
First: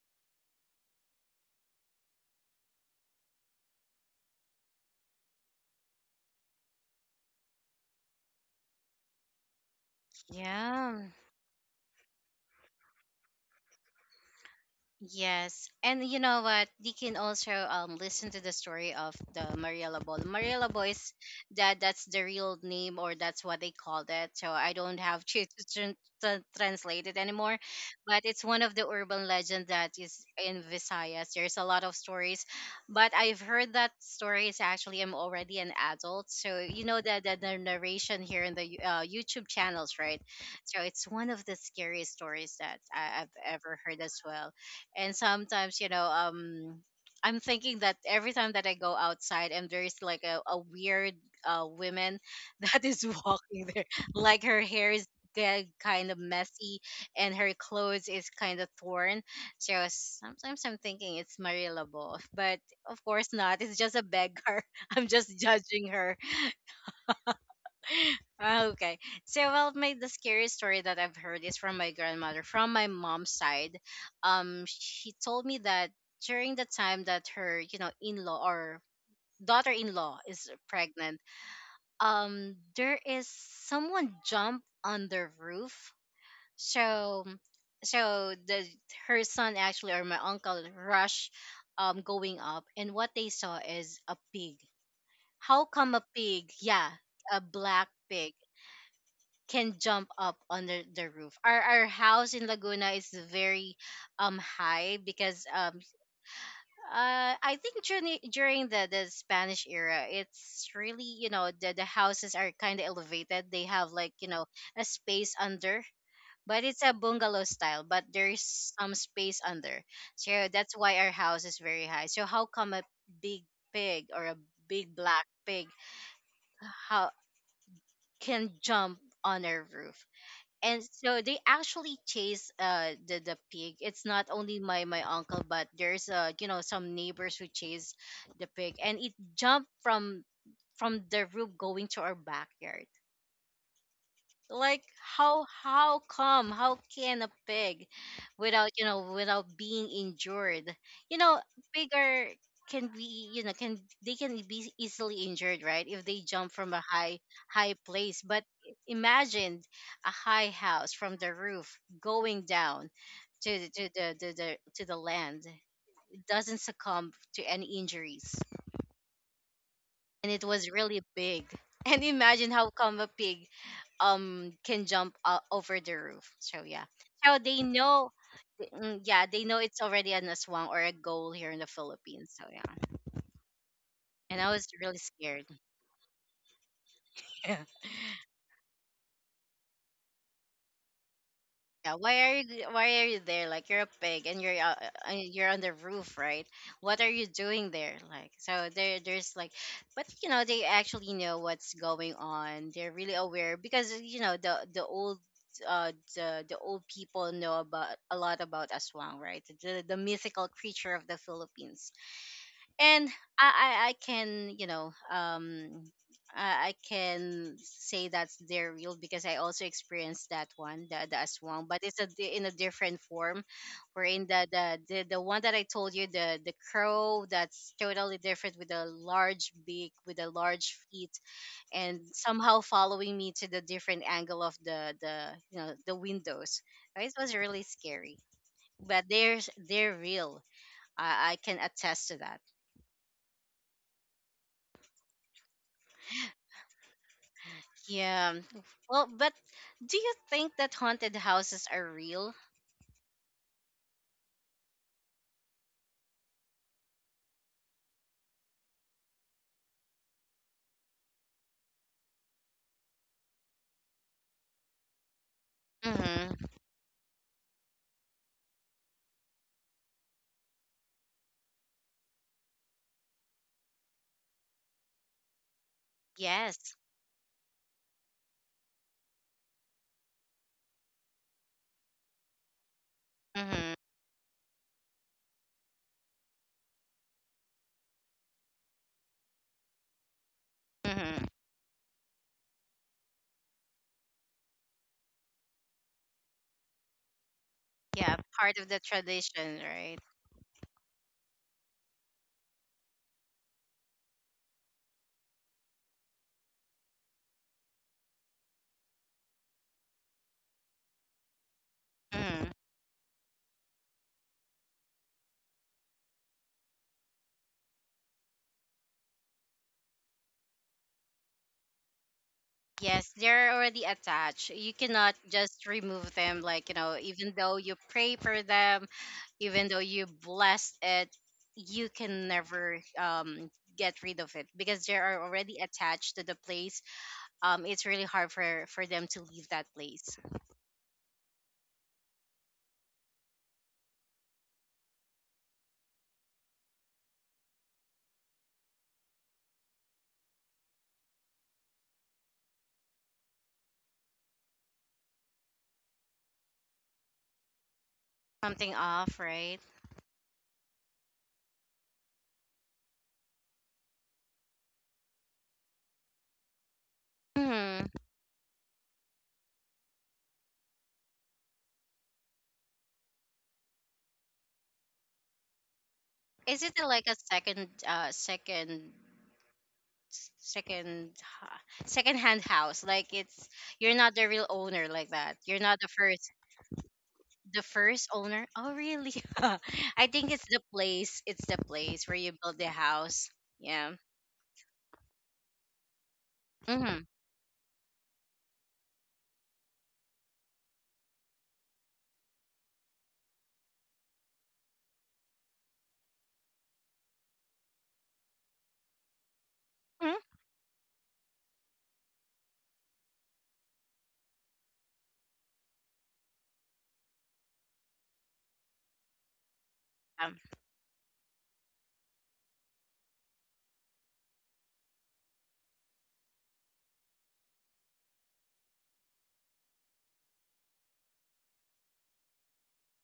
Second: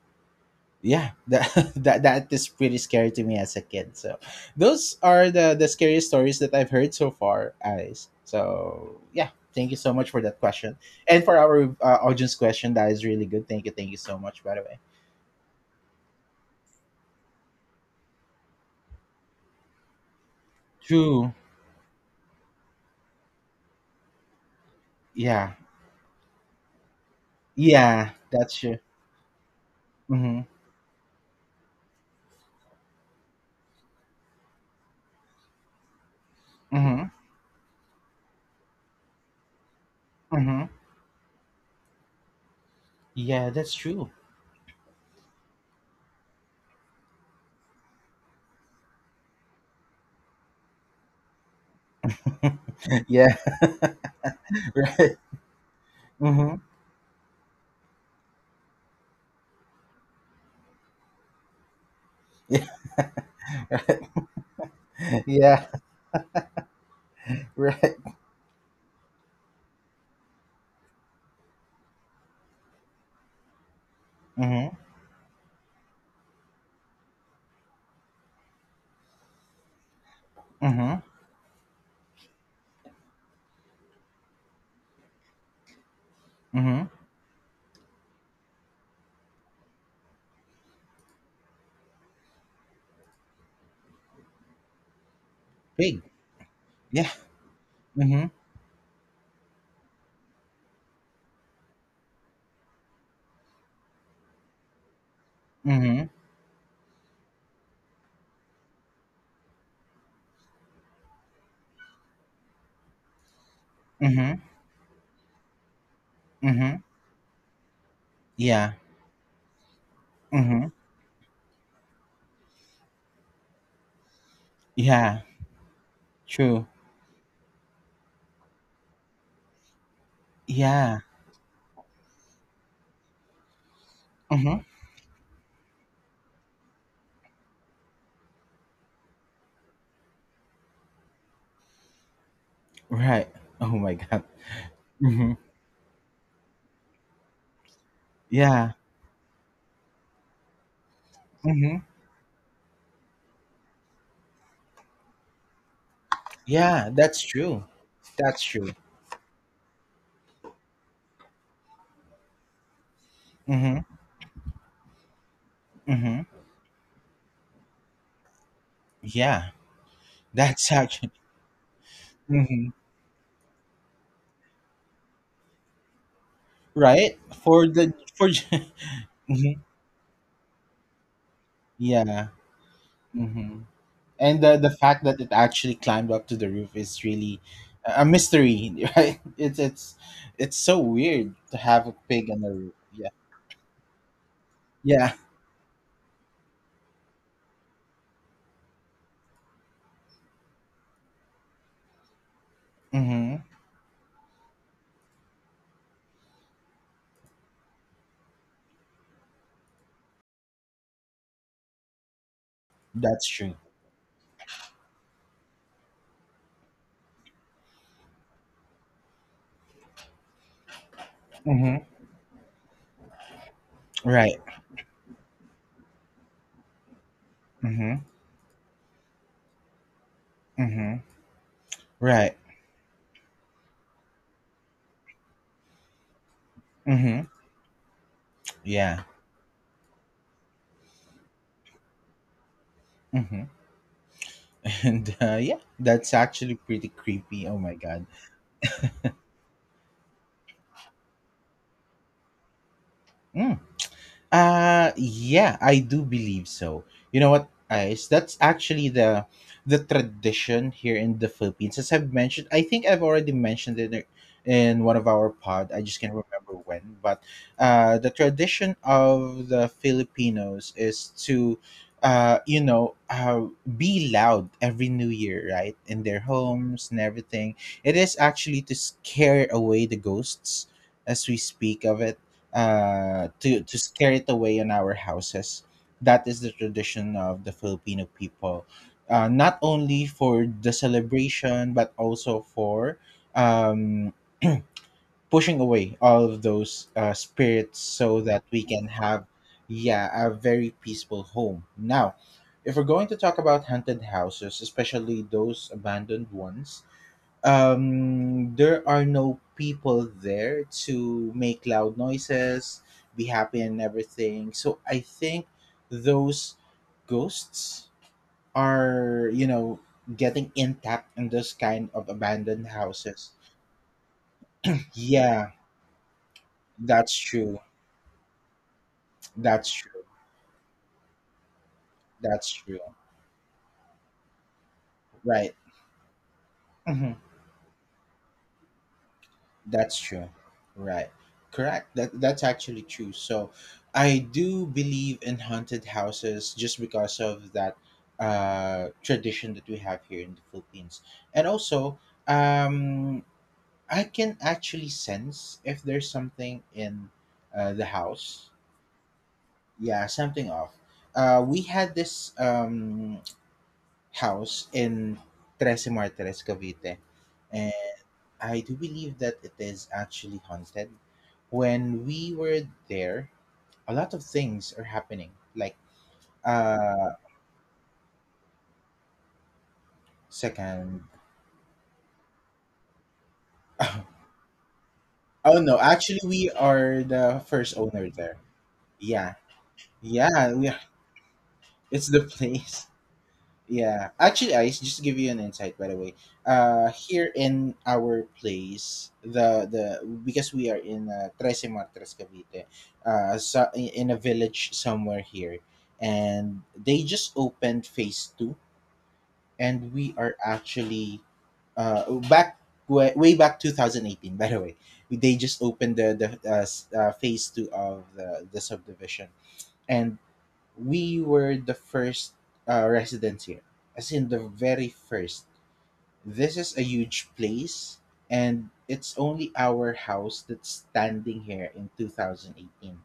S2: yeah, that that that is pretty scary to me as a kid. So those are the scariest stories that I've heard so far, Alice. So yeah, thank you so much for that question
S1: Yeah.
S2: and for our, audience question. That is really good. Thank you so much. By the way,
S1: Yes, and you know what? You can also listen to the story of the Mariela Ball. Mariela Ball is
S2: true.
S1: that's the real name, or that's what they called it. So I don't have to,
S2: Yeah,
S1: to translate it anymore.
S2: yeah,
S1: But it's
S2: that's
S1: one of
S2: true.
S1: the urban legend that is
S2: Mm-hmm.
S1: in Visayas. There's a lot of stories, but I've heard that story is actually I'm already an adult. So you know
S2: Mm-hmm.
S1: that the narration here in the YouTube channels, right?
S2: Mm-hmm.
S1: So it's one of the scariest stories that
S2: Yeah,
S1: I've
S2: that's
S1: ever heard
S2: true.
S1: as well. And sometimes, you know, I'm thinking that every time that I go outside, and there's like a weird woman that is
S2: yeah,
S1: walking there, like her hair is
S2: right.
S1: get kind of
S2: Mm-hmm.
S1: messy and her clothes is kind of torn. So sometimes I'm thinking it's Marilabo, but
S2: Yeah.
S1: of course not, it's just a beggar. I'm just
S2: Yeah.
S1: judging her.
S2: Right.
S1: Ah, okay. So, well, my the scariest story that I've heard is from my grandmother, from my mom's side.
S2: Mm-hmm.
S1: She told me that during the time that her, you know, in-law or daughter-in-law is
S2: Mm-hmm.
S1: pregnant, there is someone jump on the roof.
S2: Mm-hmm.
S1: So, so the her son actually, or my uncle rush, going up, and what they saw is a pig. How come
S2: Big.
S1: a pig? Yeah,
S2: Yeah.
S1: a black
S2: Mm-hmm.
S1: pig can jump up under the roof. Our house in Laguna is very high because
S2: Mm-hmm.
S1: I think during the Spanish era, it's really, you know, the houses are kind of elevated. They have, like, you
S2: Mm-hmm.
S1: know, a space under, but
S2: Mm-hmm.
S1: it's a bungalow style. But
S2: Yeah.
S1: there's some space under, so
S2: Mm-hmm.
S1: that's why our house is very high. So how come a big pig, or a big
S2: Yeah.
S1: black pig,
S2: True.
S1: how can jump on our roof? And
S2: Yeah.
S1: so they actually chase the pig. It's not
S2: Mm-hmm.
S1: only my uncle, but there's, some neighbors who chase the pig, and it jumped from the roof going to our backyard.
S2: Right. Oh my God.
S1: Like,
S2: Mm-hmm.
S1: how come, how can a pig without,
S2: Yeah.
S1: you know, without being injured? You know,
S2: Mm-hmm.
S1: pig are, can be, you know, can, they can be easily injured, right, if they jump from a
S2: Yeah, that's true.
S1: high place. But
S2: That's true.
S1: imagine a high house from the roof going down to
S2: Mm-hmm.
S1: the land. It
S2: Mm-hmm.
S1: doesn't succumb to any injuries,
S2: Yeah.
S1: and it was
S2: That's
S1: really
S2: actually
S1: big. And imagine
S2: mm-hmm.
S1: how come a pig can jump over the roof. So yeah,
S2: Right?
S1: so they
S2: For the
S1: know,
S2: for
S1: mm, yeah, they know
S2: mm-hmm.
S1: it's already an aswang, or a goal here in the
S2: Yeah.
S1: Philippines. So yeah,
S2: Mm-hmm.
S1: and
S2: And
S1: I was
S2: the
S1: really
S2: fact that it
S1: scared.
S2: actually climbed up to the roof is really a mystery, right? It's it's so weird to have
S1: Yeah,
S2: a
S1: why
S2: pig
S1: are
S2: on
S1: you
S2: the roof.
S1: why are
S2: Yeah,
S1: you there? Like, you're a pig and
S2: yeah.
S1: you're on the roof, right? What are you doing there? Like, so there there's like, but you know they actually know what's going on. They're really
S2: Mm-hmm.
S1: aware because, you know, the old people know about a lot about aswang, right, the mythical creature of the Philippines. And
S2: That's
S1: I,
S2: true.
S1: I can, you know, I can say that's their real, because I also experienced that one, the aswang,
S2: Mm-hmm.
S1: but it's in a different form, wherein
S2: Right.
S1: the one that I told you, the crow, that's
S2: Mm-hmm.
S1: totally different, with a large beak, with a large
S2: Mm-hmm.
S1: feet, and
S2: Right.
S1: somehow following me to the different angle of the you know the windows, right? It
S2: Mm-hmm.
S1: was really scary.
S2: Yeah.
S1: But they're real. I can attest to that.
S2: Mm-hmm. And yeah, that's actually pretty creepy. Oh my God.
S1: Yeah. Well, but do you think that haunted houses are real?
S2: Mm. Uh, yeah, I do believe so. You know what, Ice? That's actually the tradition here in the Philippines. As I've mentioned, I think I've already mentioned it in one of our pod. I just can't
S1: Mm-hmm.
S2: remember when. But the tradition of the Filipinos is to uh you know uh be loud every new year, right, in their
S1: Yes.
S2: homes and everything. It is actually to scare away the ghosts, as we speak of it,
S1: Mm-hmm.
S2: to scare it away in our houses. That is the tradition of the Filipino people, not only for the
S1: Mm-hmm.
S2: celebration but also for um, pushing away all of those, spirits
S1: Yeah,
S2: so that
S1: part
S2: we
S1: of the
S2: can have
S1: tradition, right?
S2: yeah a very peaceful home. Now if we're going to talk about haunted houses, especially those abandoned ones, there are no people there to make loud
S1: Mm-hmm.
S2: noises, be happy and everything. So I think those ghosts are, you know, getting intact in this kind of abandoned
S1: Yes,
S2: houses.
S1: they're already attached. You cannot
S2: Yeah,
S1: just remove them, like, you know,
S2: that's
S1: even though
S2: true.
S1: you pray for them, even
S2: That's
S1: though
S2: true.
S1: you bless it, you can
S2: That's
S1: never
S2: true.
S1: get rid of it, because they are
S2: Right.
S1: already attached to the place.
S2: Mhm.
S1: It's really hard for them to leave that
S2: That's
S1: place.
S2: true. Right. Correct. That that's actually true. So I do believe in haunted houses just because of that tradition that we have here in the Philippines. And also, um I can actually sense if there's something in, the house.
S1: Something off, right?
S2: Yeah, something off. Uh, we had this house in Trece Martires, Cavite.
S1: Hmm.
S2: I do believe that it is actually haunted. When we were there, a lot of things are happening. Like,
S1: Is it like a
S2: uh,
S1: second,
S2: second.
S1: second, second-hand house? Like, it's you're not the real owner, like that. You're
S2: Oh
S1: not
S2: no,
S1: the
S2: actually,
S1: first,
S2: we are the
S1: the
S2: first
S1: first
S2: owner there.
S1: owner. Oh, really?
S2: Yeah,
S1: I think it's
S2: yeah,
S1: the
S2: we are,
S1: place. It's the place
S2: it's
S1: where
S2: the
S1: you build the
S2: place.
S1: house. Yeah.
S2: Yeah, actually, I just give you an insight. By the way,
S1: Mm-hmm.
S2: here in our place, the because we are in, Trece Martres, Cavite, so in a village somewhere here, and they just opened phase two, and we
S1: Mm-hmm.
S2: are actually back way, way back 2018, by the way. They just opened phase two of the subdivision. And
S1: Yeah.
S2: we were the first residents here, as in the very first. This is a huge place, and it's only our house that's standing here in 2018.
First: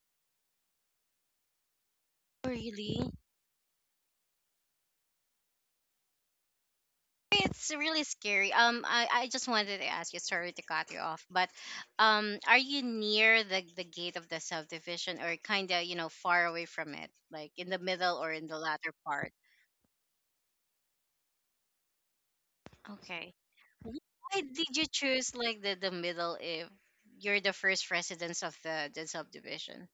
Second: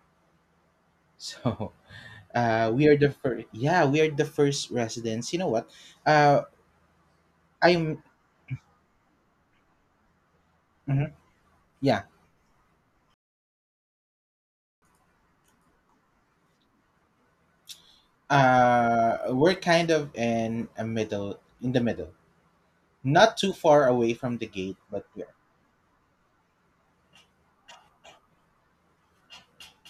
S2: So,
S1: Oh,
S2: we are
S1: really?
S2: the first. Yeah, we are the first residents. You know what? Uh,
S1: It's
S2: I'm.
S1: really scary. I just wanted to ask you. Sorry to cut you
S2: Mhm,
S1: off, but
S2: yeah.
S1: are you near the gate of the subdivision, or kind of you know far away from it, like in the middle or in the latter part?
S2: We're kind of in a middle, in the middle,
S1: Okay.
S2: not too far away from
S1: Why
S2: the
S1: did
S2: gate,
S1: you
S2: but
S1: choose like the middle if you're the first residents of the subdivision?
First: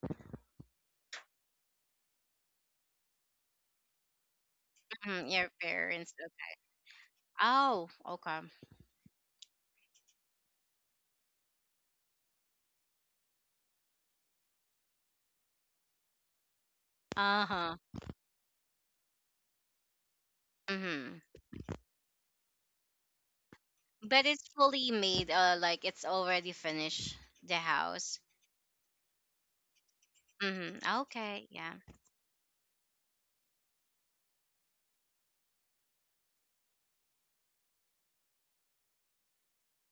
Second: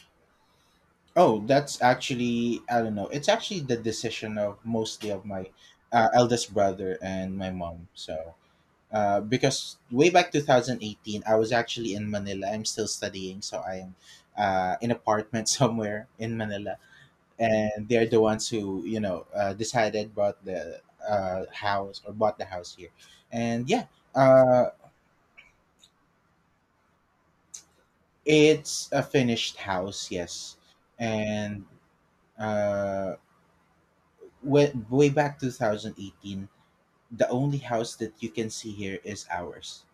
S2: Oh, that's actually I don't know. It's actually the decision of mostly of
S1: Mhm,
S2: my,
S1: your parents. Okay.
S2: eldest brother and my mom.
S1: Oh,
S2: So,
S1: okay.
S2: because way back 2018, I was actually in Manila. I'm still studying, so I am in apartment somewhere in Manila,
S1: Uh huh.
S2: and they're the ones who, you know, decided bought the,
S1: Mm-hmm.
S2: house or bought the house here, and yeah,
S1: But it's
S2: uh,
S1: fully made. Like it's already finished. The house.
S2: it's a finished house, yes,
S1: Mm-hmm. Okay.
S2: and.
S1: Yeah.
S2: Uh, way, way back 2018, the only house that you can see here is ours,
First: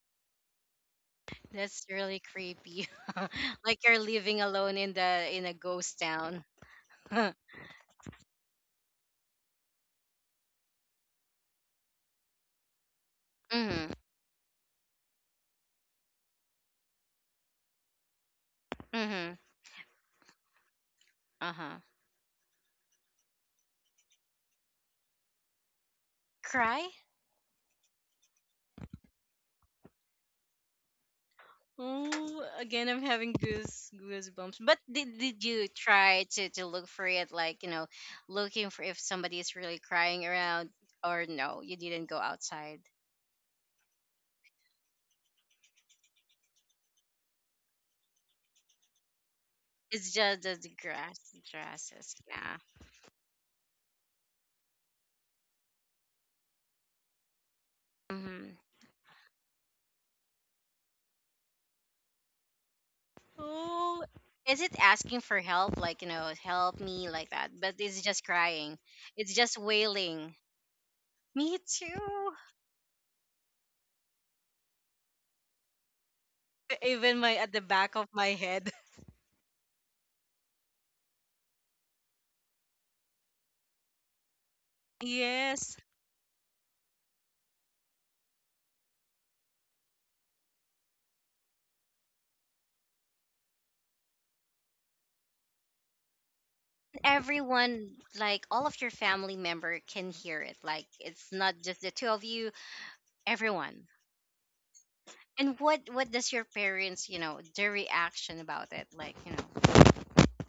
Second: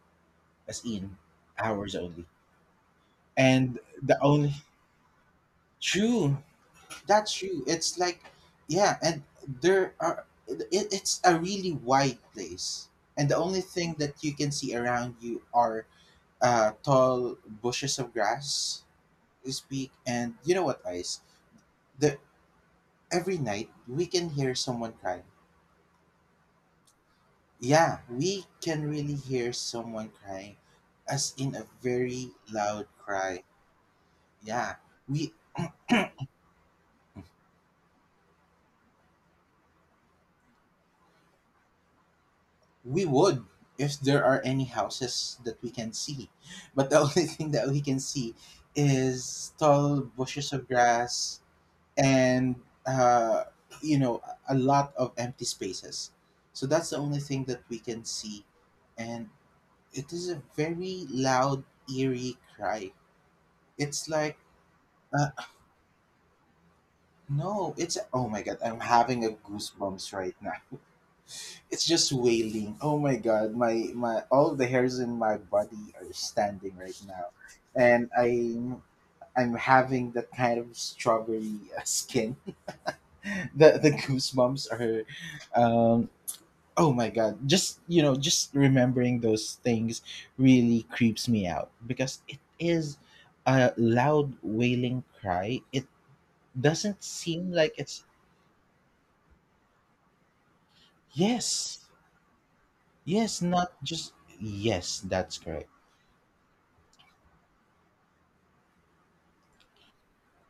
S2: as in
S1: That's
S2: ours
S1: really
S2: only.
S1: creepy.
S2: And
S1: Like you're
S2: the
S1: living
S2: only
S1: alone in the in a ghost
S2: true,
S1: town. Mhm.
S2: that's true. It's like, yeah, and there are, it, it's a really wide place. And the only thing that you can see around you are, tall bushes of grass,
S1: Mhm.
S2: this peak. And you know what, Ice?
S1: Uh-huh.
S2: The, every night we can hear someone crying.
S1: Cry?
S2: Yeah, we can really hear someone crying, as in a very
S1: Oh, again
S2: loud
S1: I'm having
S2: cry.
S1: goosebumps.
S2: Yeah,
S1: But did,
S2: we
S1: did you try to look for it, like, you know, looking for if somebody is really crying around, or no, you didn't go outside.
S2: we would if there are any houses that we can see, but the only thing that we can see is tall
S1: It's just
S2: bushes
S1: the
S2: of
S1: the grass,
S2: grass
S1: the grasses.
S2: and,
S1: Yeah.
S2: uh, you know, a lot of empty spaces. So that's the only thing that we can see,
S1: Mhm.
S2: and it is a very loud, eerie cry.
S1: Oh,
S2: It's like
S1: is it asking
S2: uh,
S1: for help? Like, you know, help me like that.
S2: no,
S1: But
S2: it's,
S1: it's just
S2: oh my God,
S1: crying.
S2: I'm having a
S1: It's just
S2: goosebumps right
S1: wailing.
S2: now.
S1: Me
S2: It's just
S1: too.
S2: wailing. Oh my God, my all the hairs in my body are standing right
S1: Even
S2: now,
S1: my at the back
S2: and
S1: of my head.
S2: I'm I'm having that kind of strawberry skin. The goosebumps are,
S1: Yes.
S2: um, oh my God. Just just remembering those things really creeps me out because it is a loud wailing cry. It doesn't seem like
S1: Everyone,
S2: it's...
S1: like all of your family member can hear it. Like it's not just
S2: Yes.
S1: the two of you,
S2: Yes, not
S1: everyone.
S2: just... Yes, that's
S1: And
S2: correct.
S1: what does your parents, you know, their reaction about it? Like, you know,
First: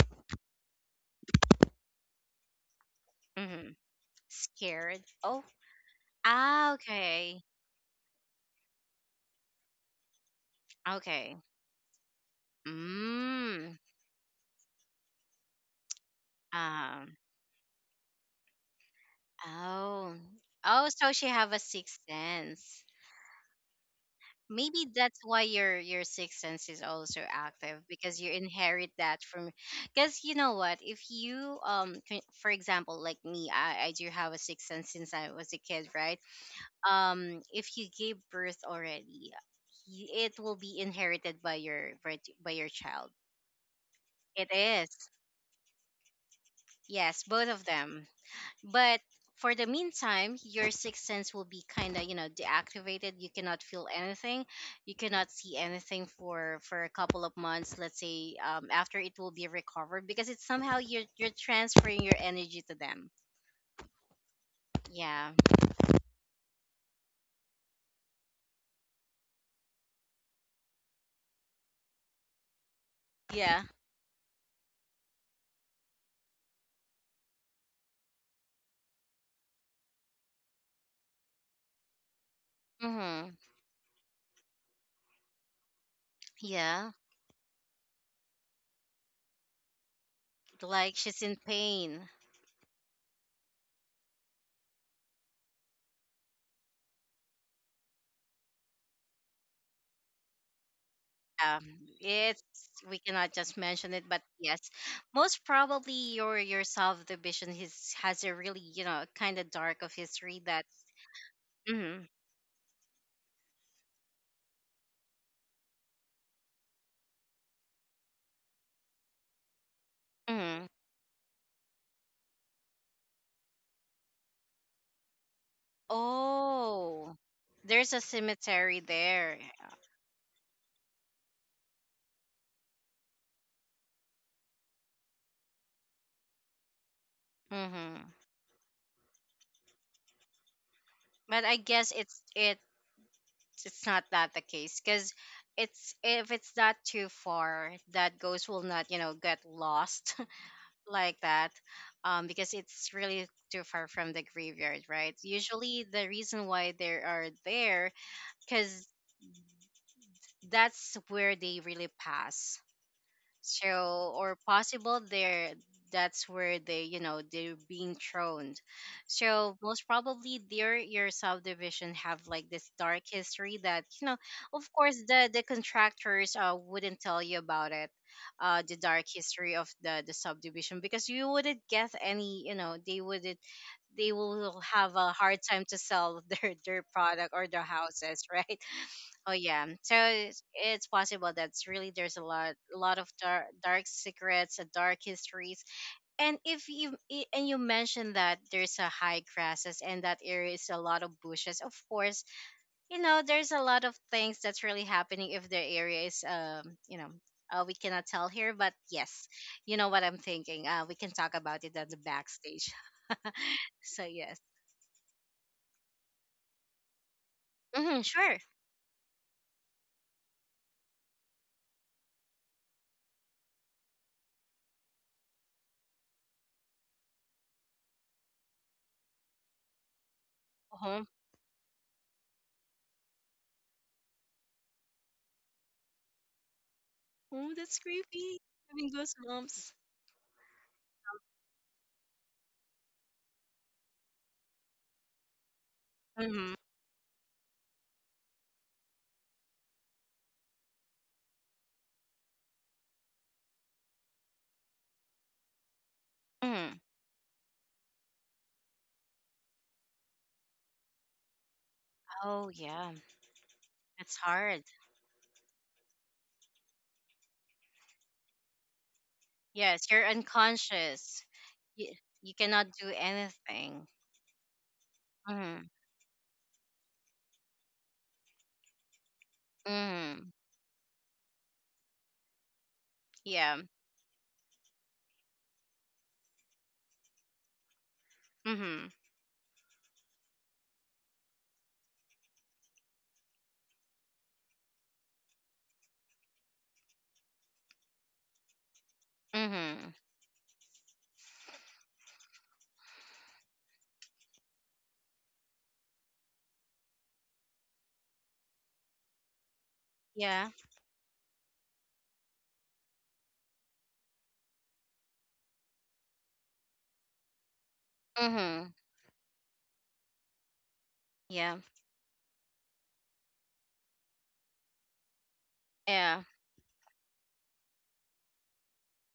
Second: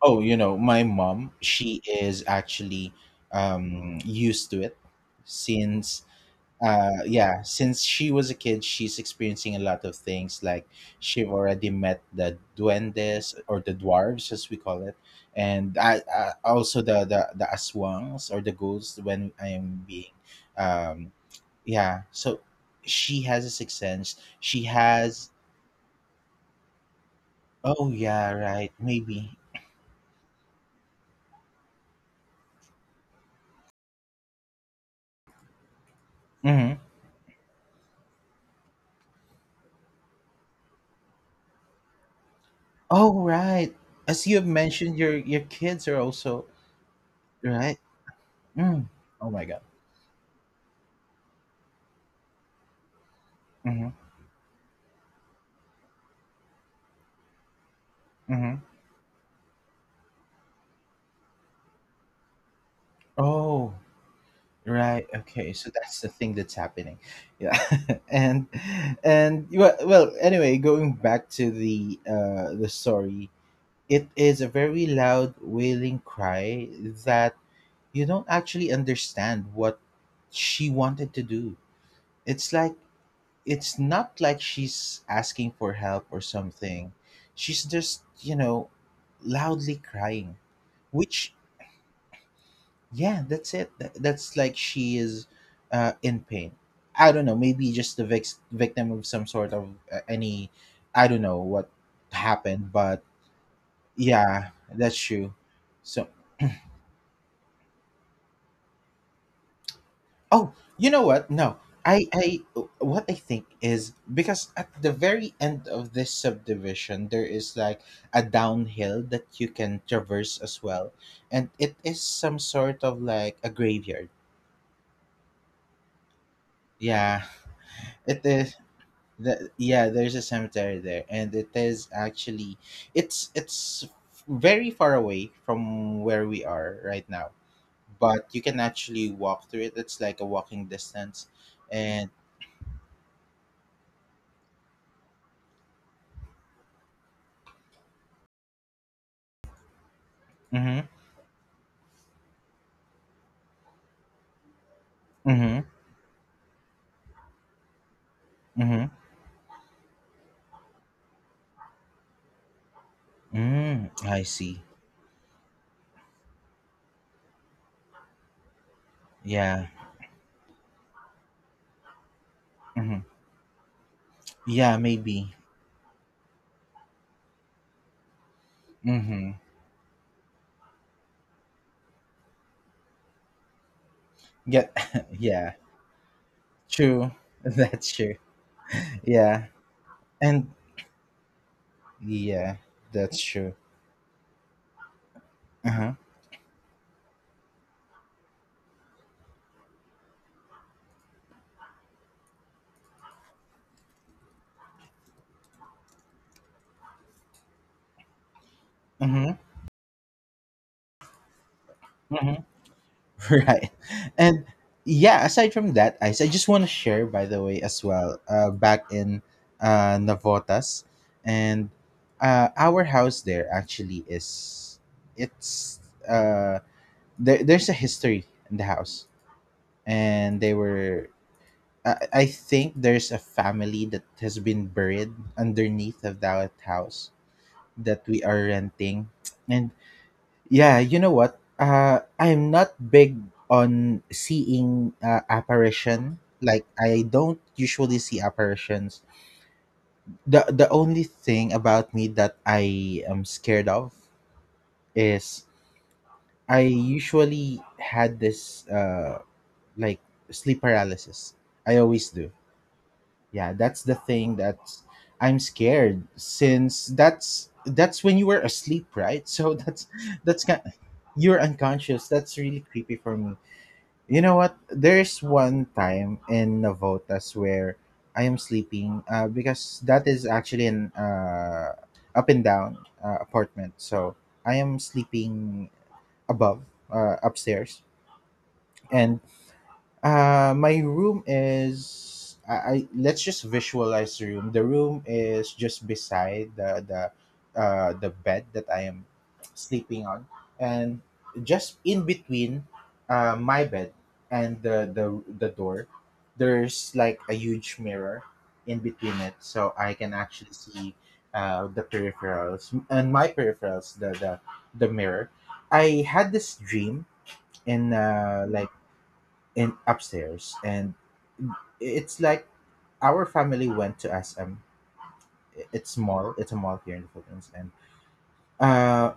S2: Oh, you know, my mom, she is actually
S1: mhm,
S2: used to it
S1: scared. Oh,
S2: since
S1: ah,
S2: yeah,
S1: okay.
S2: since she was a kid, she's experiencing a lot of things like she
S1: Okay.
S2: already met the duendes or the
S1: Mm.
S2: dwarves as we call it, and I also the
S1: Um.
S2: the the aswangs or the ghouls when I am being
S1: Oh. Oh,
S2: um
S1: so she have a sixth
S2: yeah, so
S1: sense.
S2: she has a sixth sense. She
S1: Maybe that's
S2: has...
S1: why your sixth sense is also active
S2: Oh
S1: because you
S2: yeah, right.
S1: inherit that
S2: Maybe.
S1: from, because you know what, if you for example, like me, I do have a sixth sense since I was a kid, right?
S2: Hmm.
S1: Um, if you gave birth already, it will be inherited by by your child.
S2: Oh, right. As you have
S1: It
S2: mentioned,
S1: is.
S2: your kids are also...
S1: Yes, both of
S2: Right.
S1: them.
S2: Mm.
S1: But
S2: Oh my
S1: for
S2: God.
S1: the meantime, your sixth sense will be kind of, you know, deactivated. You cannot feel
S2: Hmm.
S1: anything. You cannot see anything for a couple of months, let's say.
S2: Hmm.
S1: Um, after, it will be recovered because it's somehow you're transferring your energy to them.
S2: Oh, right.
S1: Yeah.
S2: Okay. So that's the thing that's happening. Yeah. and and well, anyway, going back to the the story,
S1: Yeah.
S2: it is a very loud wailing cry that you don't actually understand what she wanted to do. It's like
S1: Mm-hmm.
S2: it's not like she's asking for help or
S1: Yeah.
S2: something. She's just, loudly crying,
S1: Like she's
S2: which,
S1: in pain.
S2: yeah, that's it. That's like she is, in pain. I don't know, maybe just the victim of some sort of any... I don't know
S1: Yeah.
S2: what
S1: It's,
S2: happened,
S1: we
S2: but
S1: cannot just mention it, but
S2: yeah,
S1: yes,
S2: that's true.
S1: most probably
S2: So...
S1: your self division his has a really, you know, kind of dark of history
S2: Oh,
S1: that.
S2: you know what? No, I, I, what I think is because at the very end of this subdivision, there is like a downhill that you can traverse as
S1: Mm.
S2: well, and it is some sort of like a graveyard.
S1: Oh,
S2: Yeah,
S1: there's a
S2: it is.
S1: cemetery there.
S2: Yeah, there's a cemetery there, and it is actually, it's very far away from where we are right now,
S1: Mm-hmm.
S2: but you can actually walk through it. It's like a walking distance,
S1: But I guess
S2: and...
S1: it's it, it's not that the case because it's, if it's not too far, that ghost will not, you know, get lost
S2: Mm-hmm.
S1: like that, um, because it's really too far from the graveyard, right?
S2: Mm-hmm.
S1: Usually the reason why they are there because
S2: Mhm.
S1: that's where they really pass,
S2: Mm,
S1: so
S2: I
S1: or
S2: see.
S1: possible there, that's where they, you know, they're being thrown, so
S2: Yeah.
S1: most probably their your subdivision have like this dark
S2: Mhm.
S1: history that, you know, of
S2: Yeah,
S1: course the
S2: maybe.
S1: the contractors wouldn't tell you about it, the dark
S2: Mhm.
S1: history of the subdivision because you wouldn't guess any, you know, they wouldn't, they will
S2: Yeah.
S1: have a hard
S2: yeah.
S1: time to sell their
S2: True.
S1: product or their
S2: That's true.
S1: houses right. Oh
S2: Yeah.
S1: yeah, so it's,
S2: And
S1: it's possible that's really there's
S2: yeah,
S1: a lot of
S2: that's
S1: dark,
S2: true.
S1: dark secrets, and dark histories.
S2: Uh-huh.
S1: And if you and you mentioned that there's a high grasses and that area is a lot of bushes. Of course, you know there's a lot of things that's really happening if the area is you know we cannot tell here, but yes,
S2: Mhm.
S1: you know what I'm thinking. We can talk about it at the
S2: Mhm.
S1: backstage.
S2: Right.
S1: So yes,
S2: And yeah, aside from that, I just want to share by the way as
S1: hmm,
S2: well.
S1: sure.
S2: Back in Navotas, and our house there actually is, it's, uh there's a history in the house, and they
S1: Uh-huh.
S2: were... I think there's a family that has been buried underneath of that house
S1: Oh, that's
S2: that we
S1: creepy.
S2: are
S1: Having
S2: renting.
S1: goosebumps.
S2: And yeah, you know what? I'm not big on seeing, apparition.
S1: Mm-hmm.
S2: Like I don't usually see apparitions. The only thing about me that I am scared of is I usually had this, like, sleep paralysis. I always do.
S1: Oh, yeah.
S2: Yeah, that's the
S1: It's
S2: thing
S1: hard.
S2: that's... I'm scared since that's when you were asleep, right? So that's...
S1: Yes, you're
S2: That's kind...
S1: unconscious.
S2: You're
S1: You,
S2: unconscious.
S1: you
S2: That's really
S1: cannot do
S2: creepy for me.
S1: anything.
S2: You know what, there's one
S1: Mm-hmm.
S2: time in Navotas where I am sleeping, because that is
S1: Mm-hmm.
S2: actually an, up and down,
S1: Yeah.
S2: apartment. So I am sleeping above, upstairs,
S1: Mm-hmm.
S2: and my room is... I let's just visualize the room. The room is just beside the bed that I am
S1: Mm-hmm.
S2: sleeping on, and just in between, my bed and the door, there's like a huge mirror in between it, so I can actually
S1: Yeah.
S2: see, the peripherals, and my peripherals, the mirror. I had this dream in,
S1: Mm-hmm.
S2: like, in upstairs, and
S1: Yeah.
S2: it's like our family went to SM. It's
S1: Yeah.
S2: small. It's a mall here in the Philippines, and uh,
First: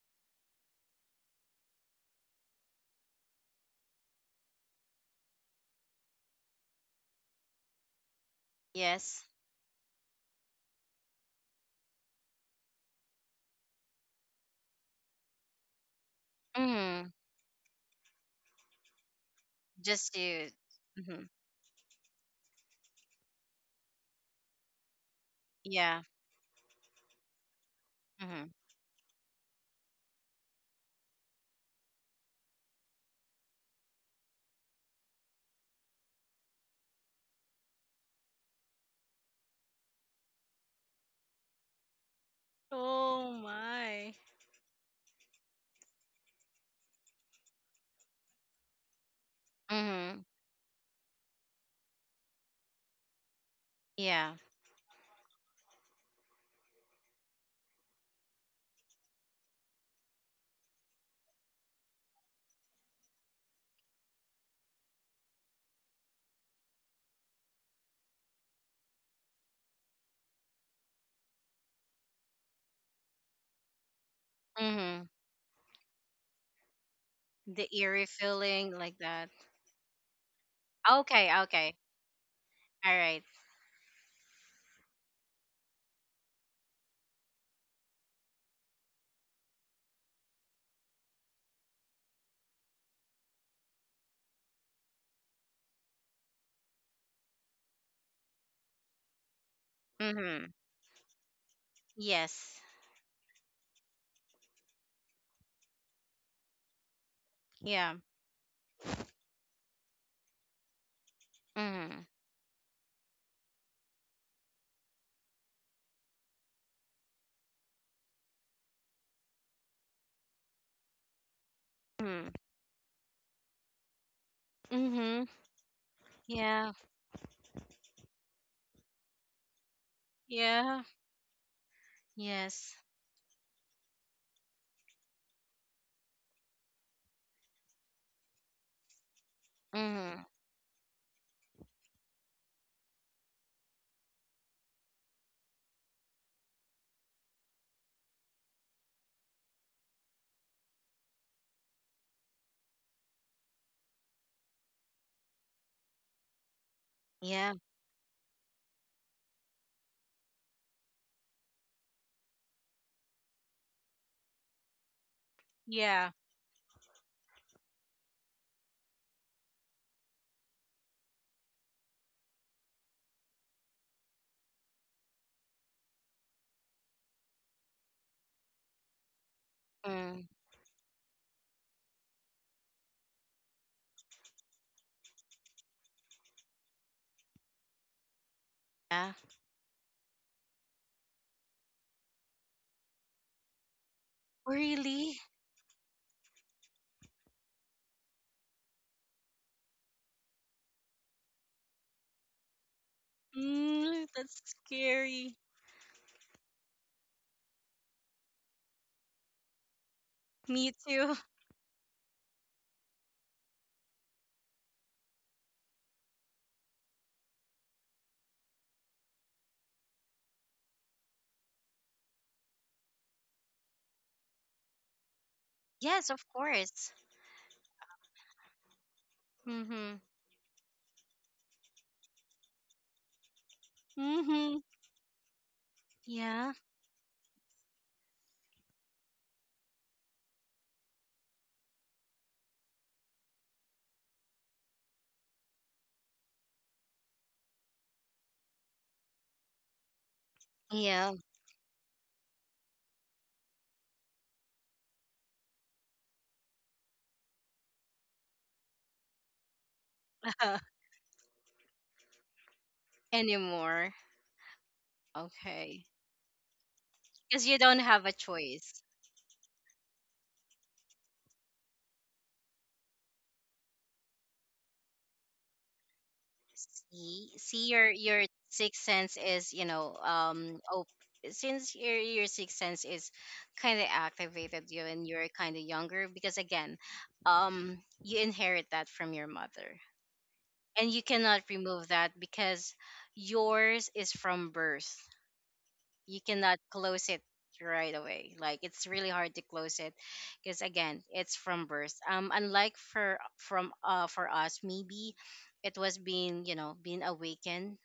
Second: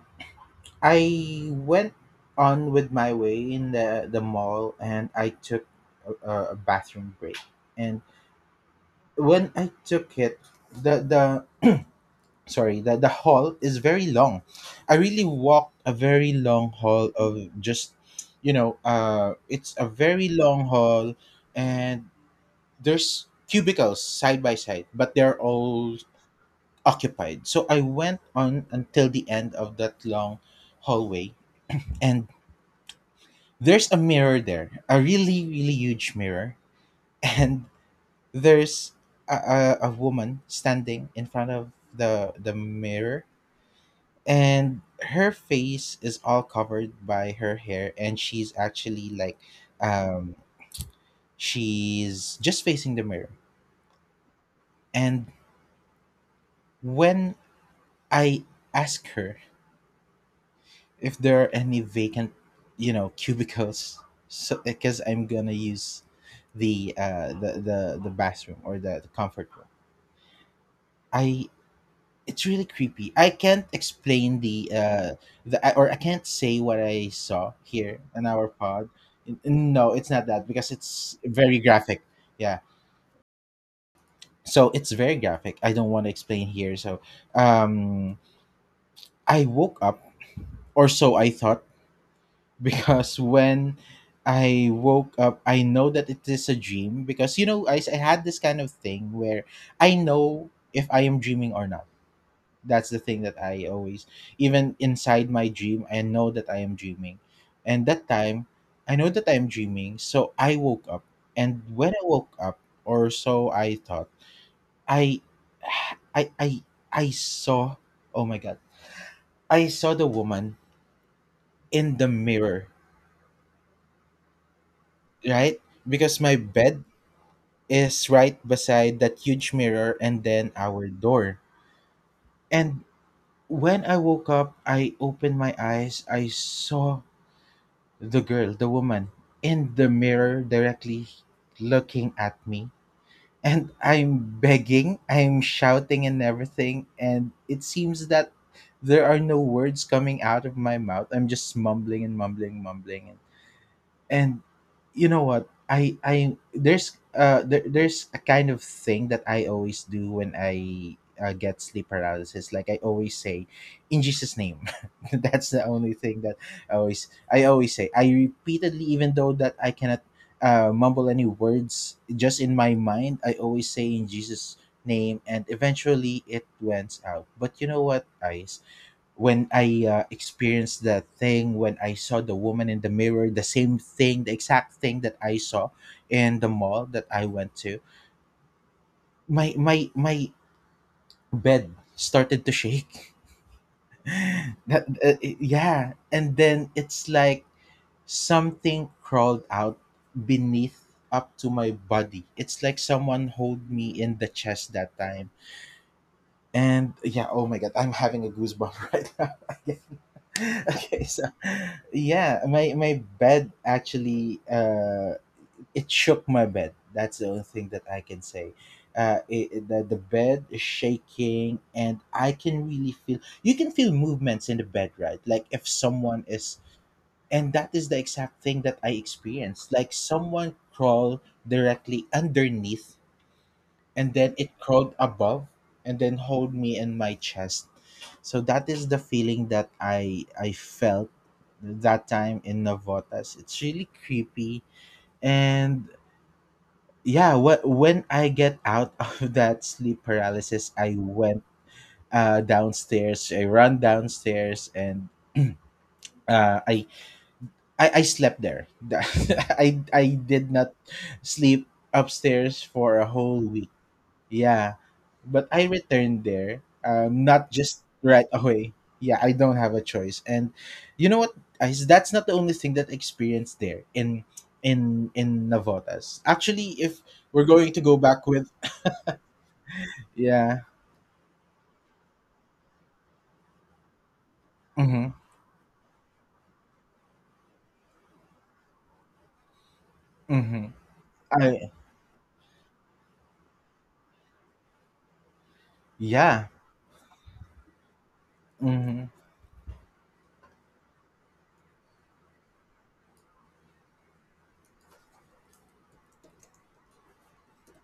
S2: I went on with my way in the mall, and I took a bathroom break. And
S1: Yes.
S2: when I took it, the sorry the hall is very long. I really walked a very long
S1: Mm-hmm.
S2: hall of just, it's a
S1: Just
S2: very
S1: you.
S2: long hall,
S1: Mm-hmm.
S2: and there's cubicles side by side, but they're all
S1: Yeah.
S2: occupied. So I went
S1: Mm-hmm.
S2: on until the end of that long hallway, and there's a mirror there, a really, really huge mirror, and there's a woman standing in front of the mirror,
S1: Oh my.
S2: and her face is all covered by her hair, and she's actually like,
S1: Mm-hmm.
S2: um, she's just facing the mirror,
S1: Yeah.
S2: and when I ask her if there are any vacant, cubicles, so because I'm gonna use the bathroom, or the comfort room. I... It's really creepy. I can't explain the,
S1: Mm-hmm.
S2: the... Or I can't say what I saw
S1: The
S2: here
S1: eerie
S2: in our
S1: feeling
S2: pod.
S1: like that.
S2: No, it's not that because it's
S1: Okay,
S2: very
S1: okay.
S2: graphic. Yeah.
S1: All right.
S2: So it's very graphic. I don't want to explain here. So, um I woke up, or so I thought, because when I woke up, I know that it is a dream because I had this kind of thing where I know
S1: Mm-hmm.
S2: if I am dreaming or not.
S1: Yes.
S2: That's the thing that I always, even inside my dream, I know that I am dreaming. And
S1: Yeah.
S2: that time, I know that I am dreaming, so I woke up. And when I
S1: Mm-hmm.
S2: woke up, or so I thought, I, I, I, I saw. Oh my God! I saw the woman in the
S1: Mm-hmm.
S2: mirror,
S1: Mm-hmm.
S2: right? Because my
S1: Yeah.
S2: bed is right beside that huge mirror and then
S1: Yeah.
S2: our door.
S1: Yes.
S2: And when I woke up, I opened my eyes, I saw the girl, the woman, in the
S1: Mm.
S2: mirror directly looking at me. And I'm begging, I'm shouting and everything. And it seems that there are no words coming out of my mouth. I'm just mumbling and mumbling, mumbling. And you know what I there's uh
S1: Yeah.
S2: there, there's a kind of thing that I always do when I, get sleep paralysis, like I always say, in Jesus name. That's the only
S1: Yeah.
S2: thing that I always say, I repeatedly, even though that I cannot, mumble any words, just in my mind I always say in Jesus name, and eventually it went out. But you know what, guys, when I,
S1: Mm.
S2: experienced that thing, when I saw the woman in the mirror, the same thing, the exact thing that I saw in the mall that I went to,
S1: Yeah.
S2: my bed started to shake. That,
S1: Really?
S2: yeah, and then it's like something crawled out beneath up to my body. It's like someone hold me
S1: Mm,
S2: in the
S1: that's
S2: chest that time.
S1: scary.
S2: And yeah, oh my God, I'm having a goosebump right now.
S1: Me
S2: okay,
S1: too.
S2: so yeah, my bed actually, it shook my bed. That's the only thing that I can say. It, the bed is shaking, and I can really feel, you can feel movements in the bed, right? Like if
S1: Yes, of
S2: someone is...
S1: course.
S2: And that is the exact thing that I experienced,
S1: Mm-hmm.
S2: like someone crawled directly underneath, and then it
S1: Mm-hmm.
S2: crawled above, and then
S1: Yeah.
S2: hold me in my chest. So that is the feeling that I felt that time in Navotas. It's really creepy. And yeah, what when I get out of that sleep paralysis, I
S1: Yeah.
S2: went, downstairs. I run downstairs and uh i I slept there. I did not sleep upstairs for a whole week.
S1: Anymore.
S2: Yeah, but I
S1: Okay.
S2: returned there,
S1: Because
S2: not
S1: you don't
S2: just
S1: have a
S2: right away.
S1: choice.
S2: Yeah, I don't have a choice. And you know what? That's not the only thing that I experienced there in in Navotas. Actually, if
S1: See,
S2: we're
S1: see
S2: going to go
S1: your
S2: back with...
S1: sixth sense is, you know,
S2: Yeah.
S1: um, since your sixth sense is kind of activated, you and
S2: Mm-hmm.
S1: you're kind of younger because again, um, you inherit that from your mother,
S2: Mm-hmm.
S1: and you cannot
S2: I...
S1: remove that because yours is from birth. You
S2: Yeah.
S1: cannot close it right away, like it's
S2: Mm-hmm.
S1: really hard to close it because again it's from birth. Um, unlike for from, uh, for us, maybe it was being, you know, being awakened,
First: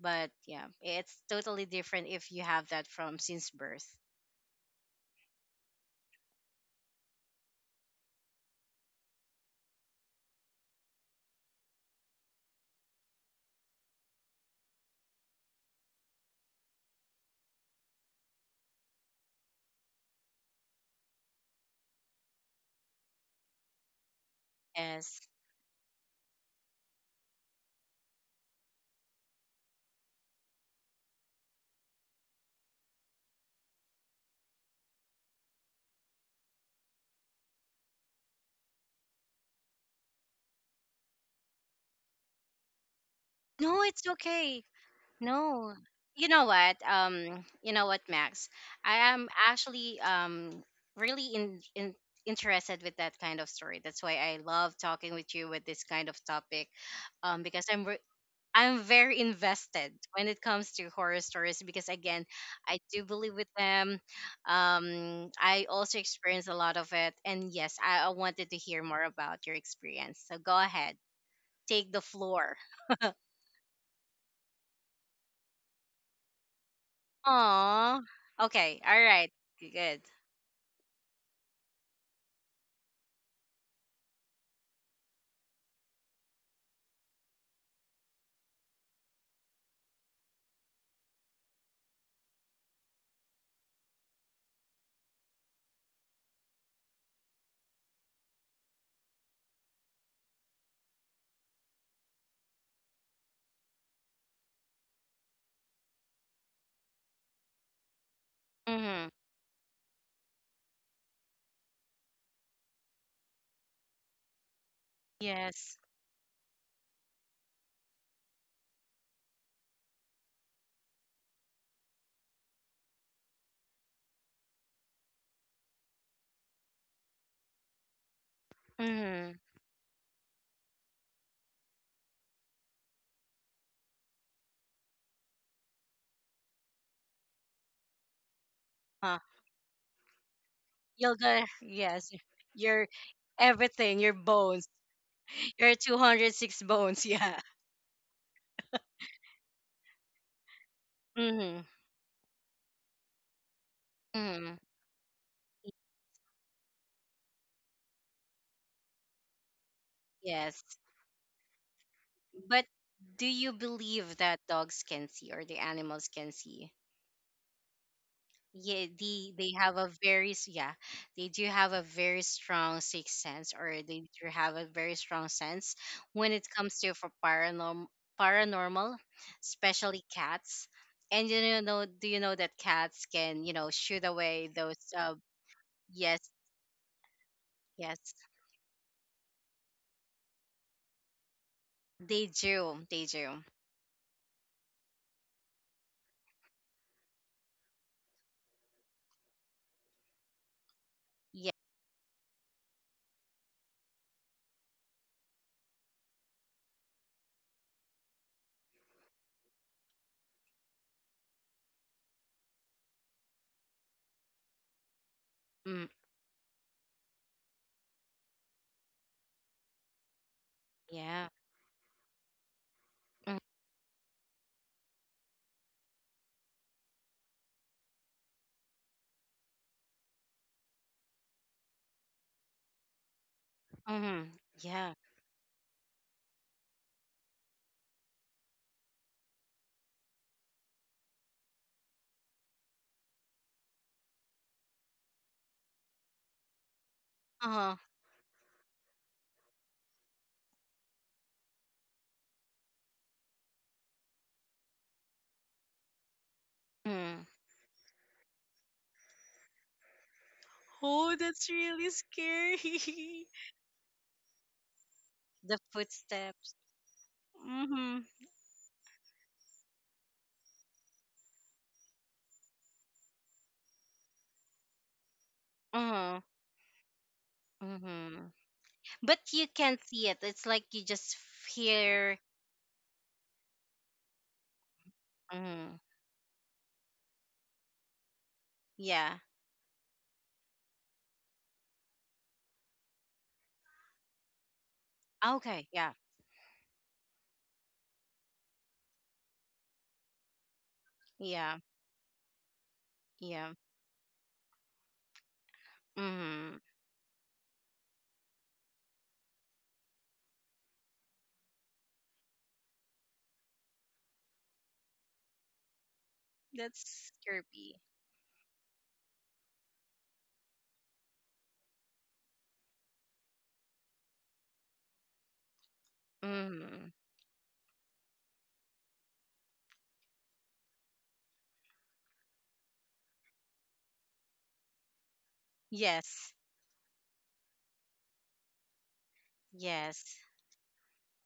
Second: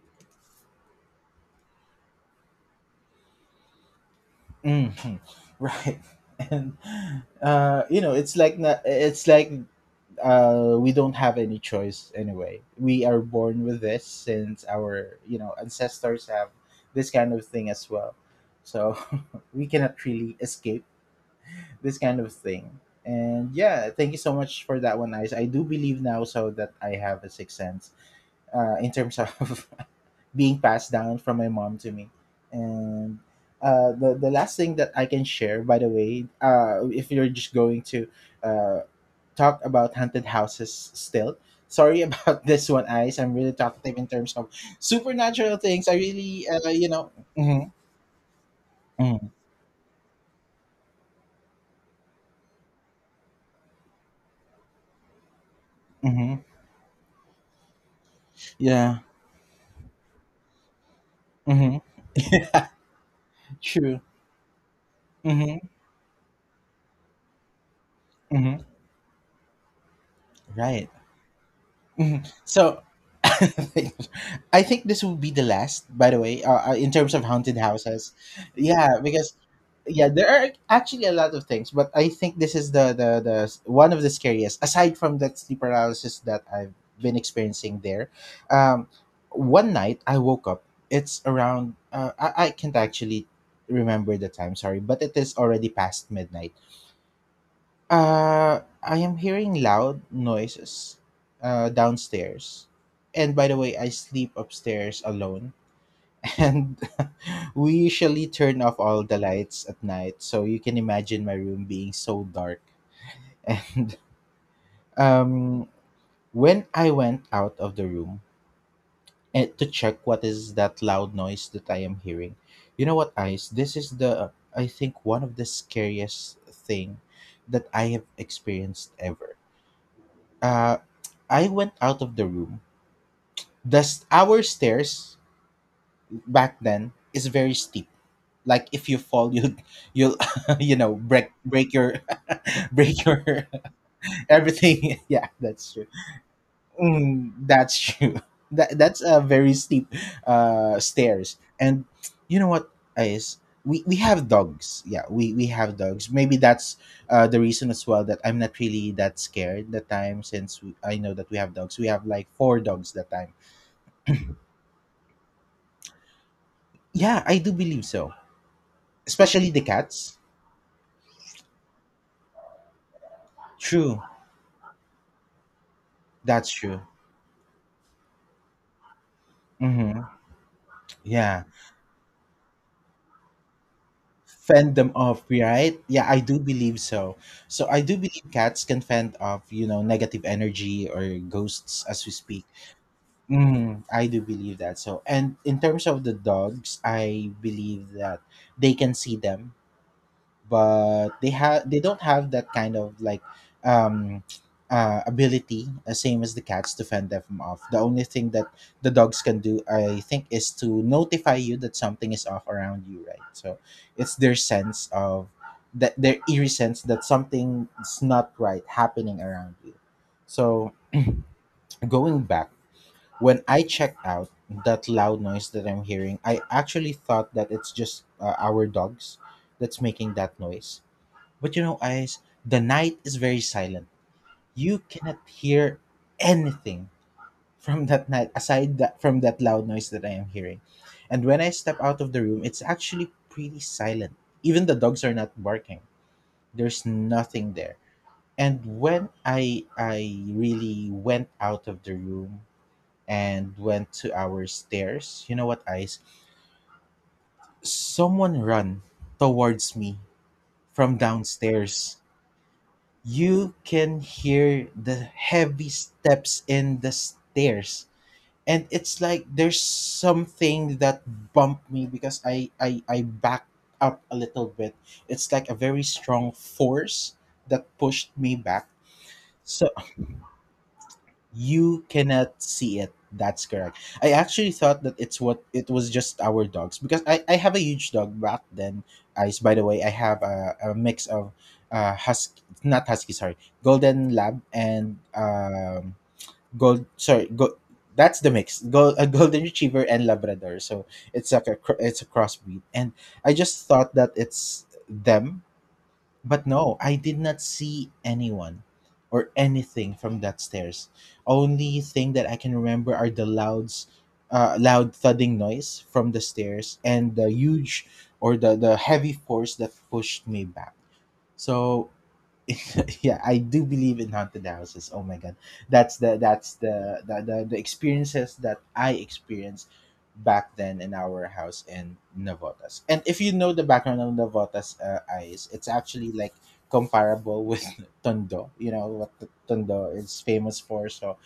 S1: but yeah, it's totally different if you have that from since birth.
S2: Mm-hmm. Right. And you know, it's like, it's like, we don't have any choice anyway. We are born with this since our ancestors have this kind of thing as well. So we cannot really escape this kind of thing. And yeah, thank you so much for that one,
S1: Yes.
S2: Ice. I do believe now so that I have a sixth sense, in terms of being passed down from my mom to me. And the last thing that I can share, by the way, if you're just going to, uh, talk about haunted houses still. Sorry about this one, Ice. I'm really
S1: No,
S2: talkative
S1: it's
S2: in terms of
S1: okay.
S2: supernatural
S1: No.
S2: things. I
S1: You know
S2: really,
S1: what?
S2: you know... Hmm.
S1: You know what, Max? I am
S2: Hmm.
S1: actually really in, interested with that kind of story. That's why I love talking with you with this kind of
S2: Hmm.
S1: topic. Because I'm
S2: Yeah.
S1: very invested when it comes to horror stories,
S2: Hmm.
S1: because again, I do believe with them.
S2: True.
S1: I
S2: Hmm.
S1: also experience a lot of it, and yes, I wanted
S2: Hmm.
S1: to hear more about your experience. So go
S2: Right.
S1: ahead, take the
S2: Mhm.
S1: floor.
S2: So, I think this will be the last. By the way, in terms of haunted
S1: Aw,
S2: houses,
S1: okay,
S2: yeah,
S1: all
S2: because
S1: right, good.
S2: yeah, there are actually a lot of things, but I think this is the one of the scariest. Aside from that sleep paralysis that I've been experiencing there, um, one night I woke up. It's around... I can't actually remember the time. Sorry, but it is already past midnight. I am hearing loud noises downstairs. And by the way, I sleep upstairs alone. And we usually turn off all
S1: Mm-hmm.
S2: the lights at night. So you can imagine my room being so dark. And um,
S1: Yes.
S2: when I went out of the room and to check what is that loud noise that I am hearing, you know what, Ice? This is the, I think, one of the scariest thing that I have experienced
S1: Mm-hmm.
S2: ever. Uh, I went out of the room. Our stairs back then is very steep. Like if you
S1: Huh.
S2: fall, you'll you know
S1: You'll
S2: break
S1: go.
S2: break your
S1: Yes. Your
S2: break your
S1: everything. Your bones.
S2: everything. Yeah, that's
S1: Your
S2: true.
S1: 206 bones.
S2: Mm,
S1: Yeah.
S2: that's true. That's a very steep stairs.
S1: Mm-hmm.
S2: And you know what is, we have
S1: Mm-hmm.
S2: dogs. Yeah, we have dogs. Maybe that's the reason as well that I'm not really that scared that time since
S1: Yes.
S2: we, I know that we have dogs. We have like four
S1: But
S2: dogs that
S1: do
S2: time.
S1: you believe that dogs can see, or the animals can see?
S2: Yeah, I do believe so.
S1: Yeah,
S2: Especially
S1: they
S2: the
S1: have a
S2: cats.
S1: very yeah, they do have a very strong sixth sense, or they
S2: True.
S1: do have a very strong sense when it
S2: That's
S1: comes
S2: true.
S1: to for paranormal, paranormal,
S2: Mm-hmm.
S1: especially cats. And
S2: Yeah.
S1: you know, do you know that cats can, you know, shoot away
S2: Fend
S1: those
S2: them
S1: uh,
S2: off, right? Yeah, I
S1: yes,
S2: do believe so. So I do
S1: yes,
S2: believe cats can fend off, you know, negative energy or ghosts as we
S1: they
S2: speak.
S1: do, they do.
S2: Mm, I do believe that. So, and in terms of the dogs, I believe that they can see them, but
S1: Yeah.
S2: they don't have that kind of like um ability, same as the cats, to fend them off. The only thing that the dogs can do, I think, is to notify you that something is off around you, right? So it's their sense of,
S1: Mm,
S2: that their eerie sense that something's not right happening around you. So
S1: yeah.
S2: going back,
S1: Mm,
S2: when I checked out that loud noise that I'm hearing, I actually thought that it's just our dogs that's making that noise. But you know, Ice, the night is very silent.
S1: hmm.
S2: You
S1: Yeah.
S2: cannot hear anything from that night aside that from that loud noise that I am hearing. And when I step out of the room, it's actually pretty silent. Even the dogs are not barking. There's nothing there.
S1: Uh-huh.
S2: And when I really went out of the room and went to our stairs, you know what, Ice?
S1: Mm.
S2: Someone run towards me from
S1: Oh, that's really
S2: downstairs.
S1: scary.
S2: You can hear the
S1: The
S2: heavy steps
S1: footsteps.
S2: in the stairs.
S1: Mm-hmm.
S2: And it's like there's something that bumped me because I backed up a little bit. It's like a very
S1: Mm-hmm.
S2: strong force that pushed
S1: Mm-hmm.
S2: me back.
S1: But you
S2: So
S1: can't see it. It's like you just
S2: you
S1: hear.
S2: cannot see it. That's correct. I actually thought that it
S1: Mm-hmm.
S2: was just our dogs because I have a huge dog back then.
S1: Yeah.
S2: I By the way, I have a mix of husky, not husky, sorry, golden lab and
S1: Okay. Yeah.
S2: gold. Sorry, go. That's the mix. Gold, a golden retriever and Labrador. So
S1: Yeah.
S2: it's a crossbreed, and I
S1: Yeah.
S2: just thought that it's them, but
S1: Mm-hmm.
S2: no, I did not see anyone or anything from that stairs. Only thing that I can remember are the loud thudding noise from the stairs
S1: That's
S2: and the
S1: creepy.
S2: huge, the heavy force that pushed me back. So yeah, I do believe in haunted houses. Oh my god, that's the,
S1: Mm-hmm.
S2: the experiences that I experienced back then in our house in Navotas. And if you know the background of Navotas, eyes it's actually
S1: Yes.
S2: like comparable with Tondo. You know what the, Tondo
S1: Yes.
S2: is famous for. So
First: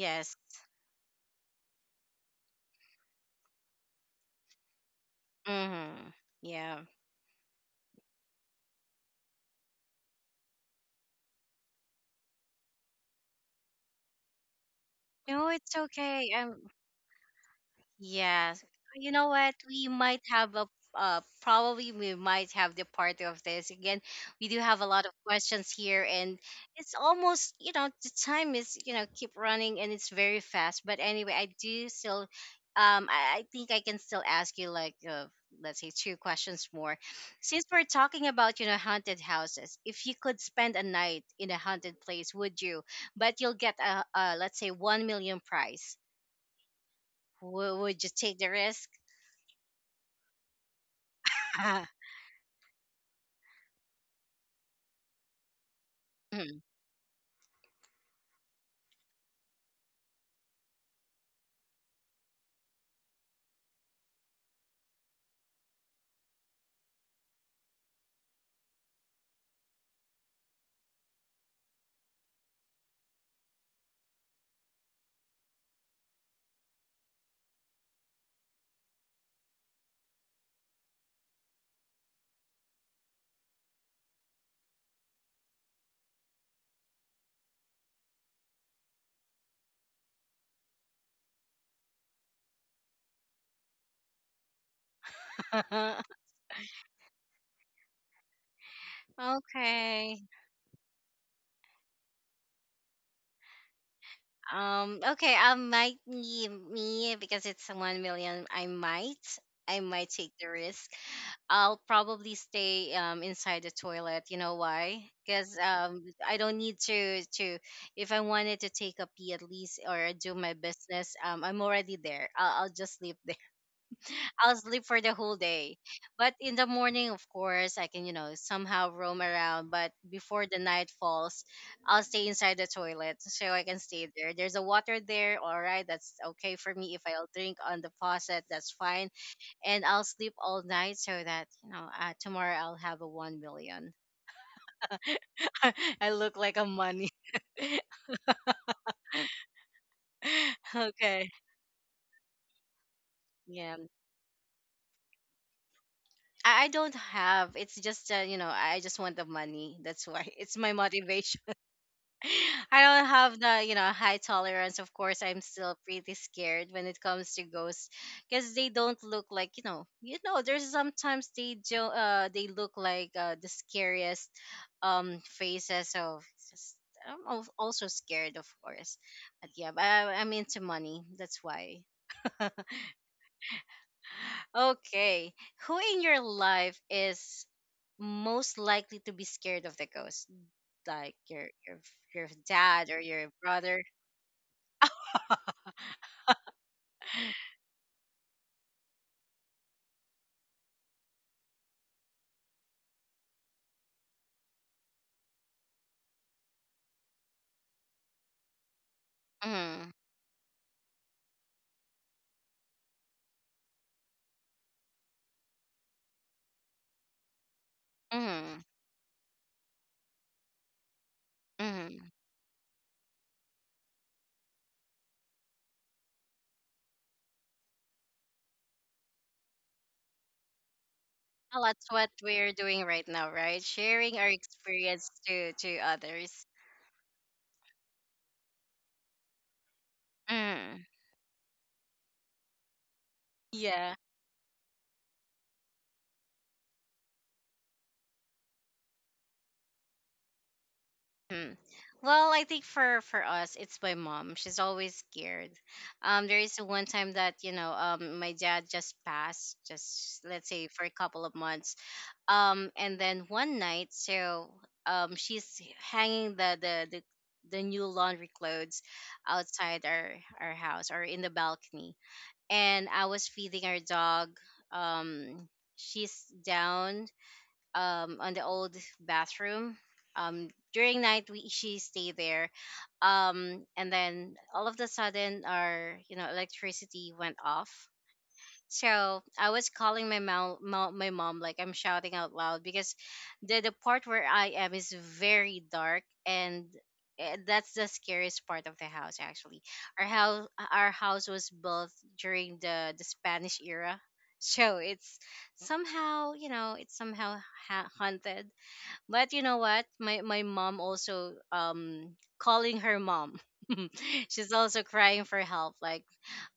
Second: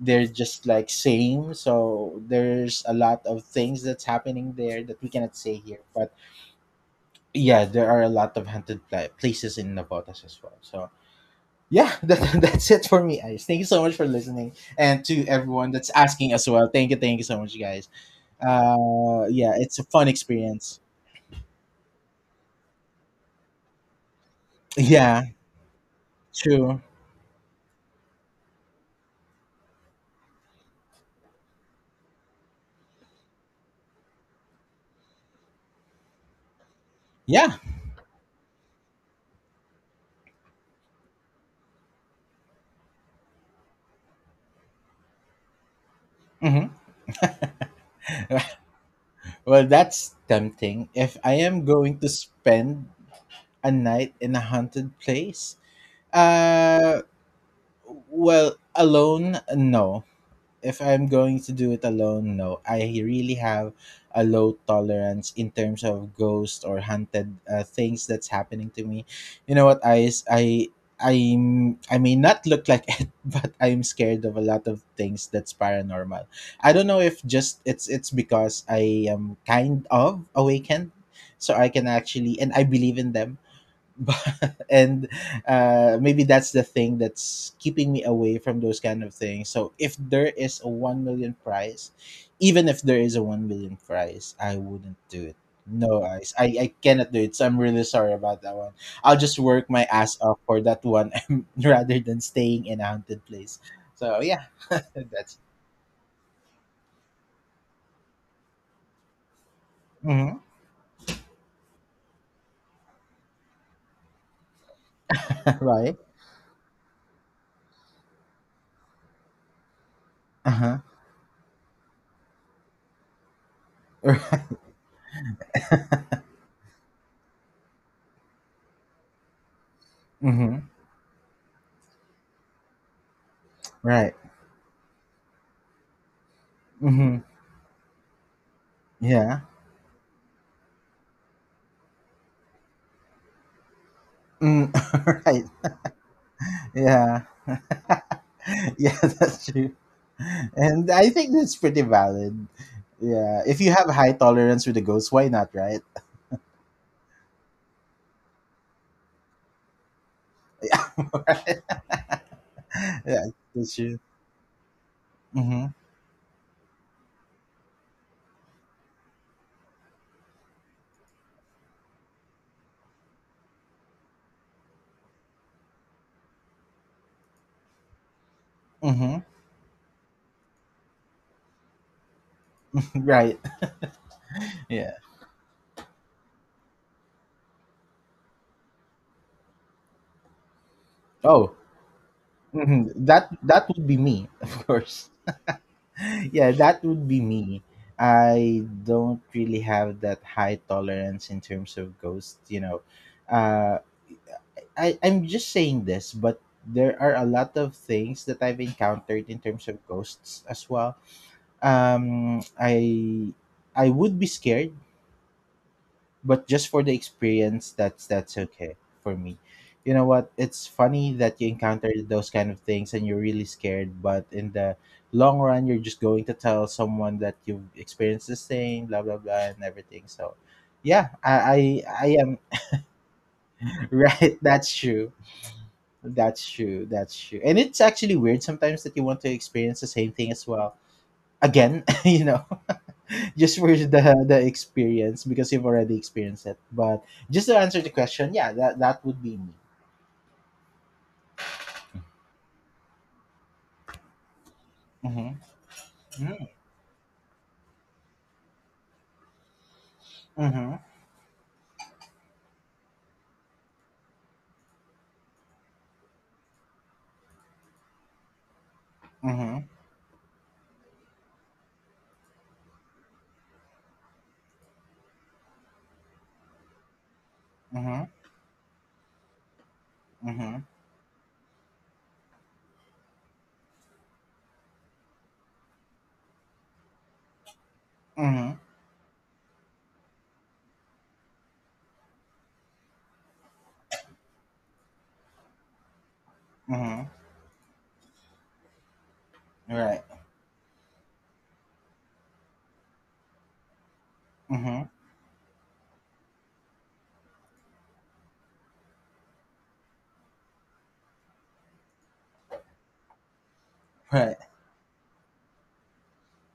S2: they're just like same. So there's a lot of things that's happening there that we cannot say here,
S1: Mm-hmm.
S2: but
S1: Yeah.
S2: yeah, there are a lot of haunted places in Navotas as well. So yeah, that's it for me, guys. Thank you so much for listening, and to
S1: No,
S2: everyone
S1: it's
S2: that's
S1: okay.
S2: asking as
S1: I.
S2: well. Thank you so much, guys.
S1: Yes. You know
S2: Yeah,
S1: what?
S2: it's a
S1: We
S2: fun
S1: might have a
S2: experience.
S1: probably we might have the part of this again. We do have a lot of
S2: Yeah,
S1: questions here, and
S2: true.
S1: it's almost, you know, the time is, you know, keep running and it's very fast. But anyway, I do still, I think I can still ask you like let's say two questions more.
S2: Yeah.
S1: Since we're talking about, you know, haunted houses, if you could spend a night in a haunted place, would you? But you'll get a let's say 1 million price.
S2: Hmm.
S1: Would you take the risk?
S2: Well, that's tempting. If I am
S1: Ah.
S2: going to spend a night in a haunted place,
S1: Mhm.
S2: uh, well, alone, no. If I'm going to do it alone, no. I really have a low tolerance in terms of ghosts or haunted things that's happening to me. You know what, I'm, I may not look like it, but I'm scared of a lot of things that's paranormal. I don't know if just it's because I am kind of awakened, so I can actually and I believe in them. And maybe that's the thing that's keeping me away from those kind of things. So if there is a 1 million prize, even if there is a 1 million prize, I wouldn't do it. No, guys, I cannot do it. So I'm really sorry about that one. I'll just work my ass
S1: Okay.
S2: off for that one rather than staying in a haunted place. So yeah,
S1: Okay.
S2: that's...
S1: I might need me because it's 1 million. I might. I might take
S2: Mhm.
S1: the risk. I'll probably stay inside the toilet. You know why? Because
S2: Right.
S1: I don't need to if I wanted to take a pee at least, or do
S2: Uh
S1: my
S2: huh.
S1: business, um, I'm already there. I'll just sleep, I'll sleep for the whole day. But in the morning, of course, I can, you know, somehow roam around. But before
S2: Mm-hmm.
S1: the night falls, I'll stay inside the toilet so I can stay
S2: Right.
S1: there. There's a water there. All right. That's okay for me. If
S2: Mm-hmm.
S1: I'll drink on the faucet, that's fine.
S2: Yeah.
S1: And I'll sleep all night so that, you know, tomorrow I'll have a 1 million.
S2: Mm, right.
S1: I look like a money.
S2: Yeah. Yeah, that's true. And I
S1: Okay.
S2: think that's pretty valid. Yeah. If you
S1: Yeah.
S2: have high tolerance with the ghost, why not, right?
S1: I don't have. It's just, you know, I just want the money. That's why it's my motivation.
S2: Right.
S1: I don't
S2: Yeah,
S1: have the,
S2: that's
S1: you know,
S2: true.
S1: high tolerance. Of course, I'm
S2: Mm-hmm.
S1: still pretty scared when it comes to ghosts because they don't look like, you know, you know. There's sometimes they do they look like the scariest faces. So also scared, of course.
S2: Mm-hmm.
S1: But yeah, but I'm into money. That's why.
S2: Right. Yeah.
S1: Okay, who in your life is most likely to be scared of the ghost? Like
S2: Oh.
S1: your
S2: Hmm.
S1: dad or your
S2: That that
S1: brother?
S2: would be me, of course. Yeah, that would be me. I don't really have that high tolerance in terms of ghosts, you know. Uh I I'm just saying this, but there are a lot of things that I've encountered in terms of
S1: Mm-hmm.
S2: ghosts as well. Um, I I would be scared, but just for the experience, that's
S1: Mm-hmm.
S2: okay for me. You know what? It's funny that you encounter
S1: Mm-hmm.
S2: those kind of things and you're really scared, but in the long run, you're just going to tell someone that you've experienced this thing, blah blah blah, and everything. So, yeah,
S1: Well, that's
S2: I
S1: what
S2: am
S1: we're doing right now, right? Sharing our
S2: right. That's
S1: experience
S2: true.
S1: to others.
S2: That's true. That's true. And it's actually weird sometimes that you want to experience the same thing as well
S1: Mm.
S2: again, you know, just for
S1: Yeah.
S2: the experience because you've already experienced it. But just to answer the question, yeah, that that would be me.
S1: Mm. Well, I think for us, it's my mom. She's always
S2: Mhm.
S1: scared.
S2: Mhm.
S1: There is one time that you know, my dad just passed, just let's say
S2: Mhm.
S1: for a couple of months. And then one night, so she's hanging the the new laundry clothes
S2: Mhm.
S1: outside our house or in the balcony, and I was feeding our dog. Um, she's down on the old bathroom.
S2: Mhm.
S1: During night, we she stay there, and then all of the sudden, our you know electricity went off,
S2: Mhm. Mhm.
S1: so I was calling my mom, like I'm shouting out loud because the part where I am is very dark, and
S2: Mhm.
S1: eh, that's the scariest part of the house actually.
S2: Right.
S1: Our house our house was built during the Spanish era. So
S2: Mhm.
S1: it's somehow, you know, it's somehow haunted. But you know what? My mom also calling her mom.
S2: Right.
S1: She's also crying for help. Like,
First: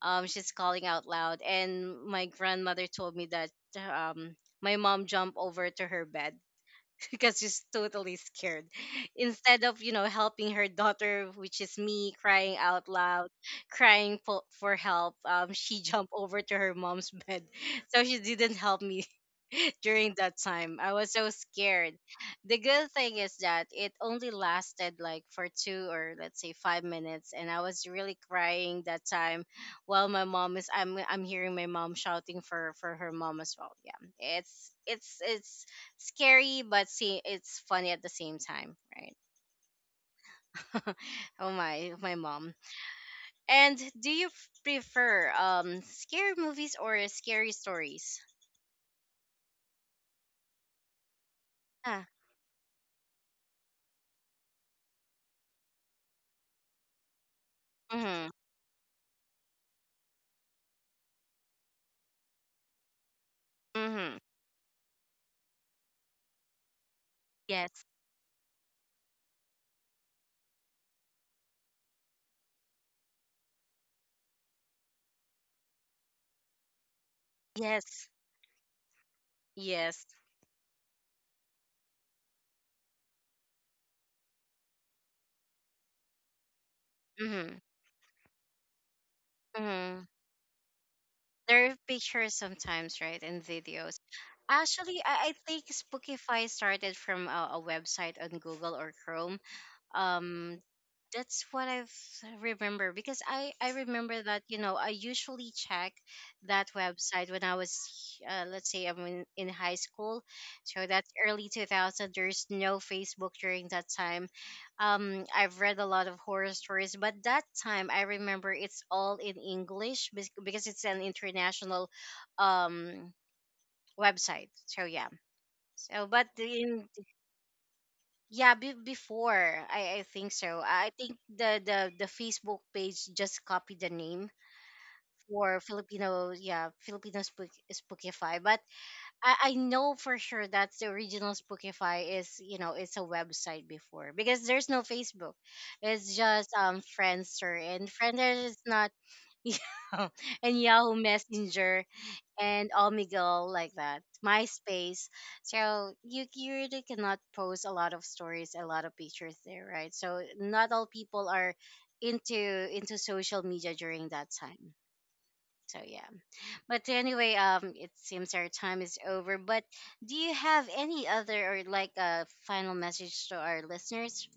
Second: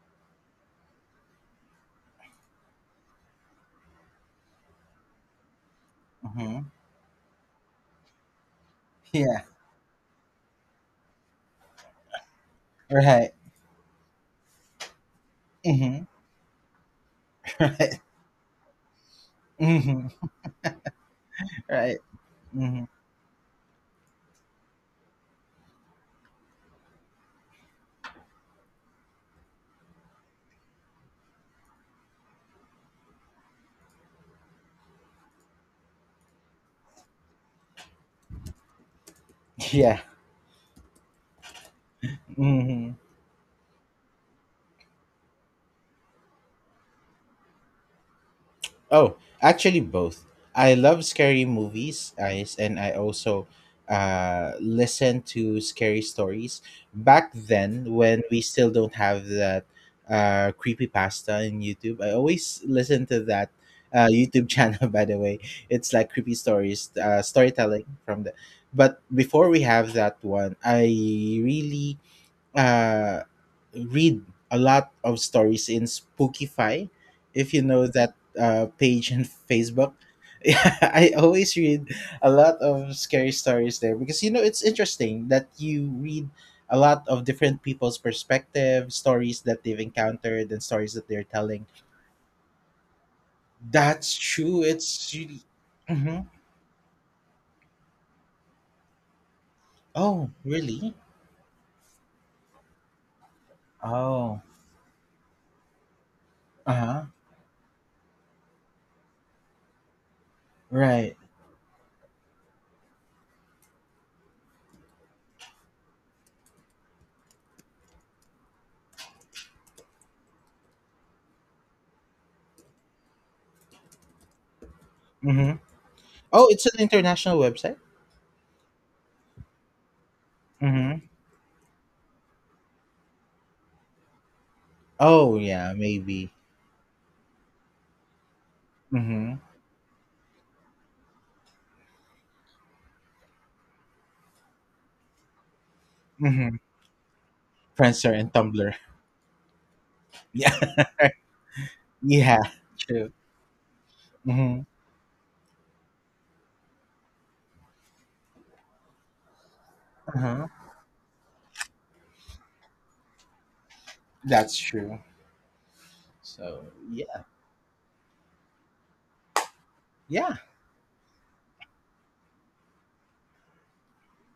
S1: she's calling out loud. And my grandmother told me that um my mom jumped over to her bed
S2: Mhm.
S1: because she's totally scared.
S2: Yeah.
S1: Instead of, you know, helping her daughter, which is me, crying out loud,
S2: Right.
S1: crying for help, she
S2: Mhm.
S1: jumped over to her mom's bed.
S2: Right.
S1: So she didn't help me. During
S2: Mhm.
S1: that time. I was so scared.
S2: Right.
S1: The
S2: Mhm.
S1: good thing is that it only lasted like for two or let's say 5 minutes, and I was really crying that time while my mom is. I'm hearing my mom shouting for her mom as well. Yeah, it's scary, but see, it's funny at the same time, right?
S2: Yeah.
S1: Oh my, my mom.
S2: Mhm.
S1: And do you prefer scary movies or scary stories?
S2: Oh, actually both. I love scary
S1: Ah,
S2: movies, guys, and I also listen to scary stories. Back then when
S1: mm-hmm,
S2: we still don't have that creepy pasta in YouTube, I always listen to that
S1: mm-hmm.
S2: YouTube channel by the way. It's like creepy stories,
S1: Yes,
S2: storytelling from the, but before we have that one, I really uh, read a lot of stories in Spookify, if you know
S1: yes.
S2: that page in Facebook.
S1: Yes.
S2: Yeah, I always read a lot of scary stories there because you know it's interesting that you read a lot of
S1: Mm-hmm.
S2: different people's perspective, stories that they've
S1: Mm-hmm.
S2: encountered, and stories that they're telling.
S1: There are pictures sometimes, right, and videos.
S2: That's true.
S1: Actually,
S2: It's
S1: I
S2: really.
S1: think
S2: Hmm.
S1: Spookify started from a website on Google or Chrome.
S2: Oh,
S1: Um,
S2: really?
S1: that's what I've remember because I remember that
S2: Oh,
S1: you know I usually check that
S2: uh huh.
S1: website when I was let's say I'm in high school, so that's
S2: Right.
S1: early 2000. There's no Facebook during that time. I've read a lot of horror stories, but that time I remember it's all in English because it's an international um website. So yeah.
S2: Mm-hmm.
S1: So but
S2: Oh, it's an
S1: in
S2: international website.
S1: yeah, before I think so. I
S2: Mm-hmm.
S1: think the, the Facebook page just copied the name
S2: Oh,
S1: for
S2: yeah, maybe.
S1: Filipino, yeah, Filipino Spookify. But
S2: Mhm.
S1: I know for sure that the original Spookify is, you know, it's a website before because there's no Facebook. It's just
S2: Mhm.
S1: Friendster and
S2: Friendster and
S1: Friendster is
S2: Tumblr.
S1: not, you know,
S2: Yeah.
S1: and Yahoo Messenger
S2: Yeah,
S1: and
S2: true.
S1: Omegle like that,
S2: Mhm.
S1: MySpace. So you really cannot post a lot of stories, a lot of pictures there, right? So
S2: Uh-huh.
S1: not all people are into into social media during that
S2: That's
S1: time.
S2: true.
S1: So yeah.
S2: So,
S1: But
S2: yeah.
S1: anyway, it seems our time is over. But do you
S2: Yeah.
S1: have any other or like a final message to our listeners?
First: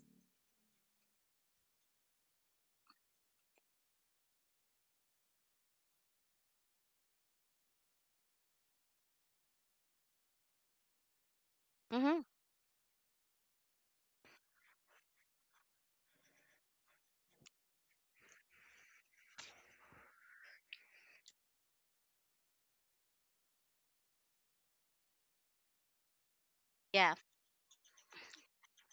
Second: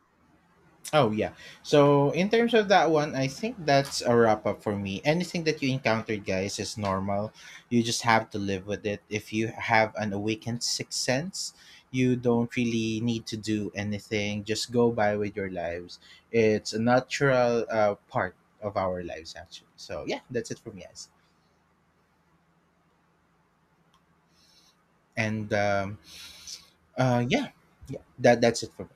S2: Oh yeah. So in terms of that one, I think that's a wrap up for me. Anything that you encountered, guys, is normal. You just have to live with it. If you have an awakened sixth sense, you
S1: Mm-hmm.
S2: don't really need to do anything. Just go by with your lives. It's a natural part of our lives, actually. So yeah, that's it for me, guys. And
S1: Yeah.
S2: yeah, yeah, that that's it for me.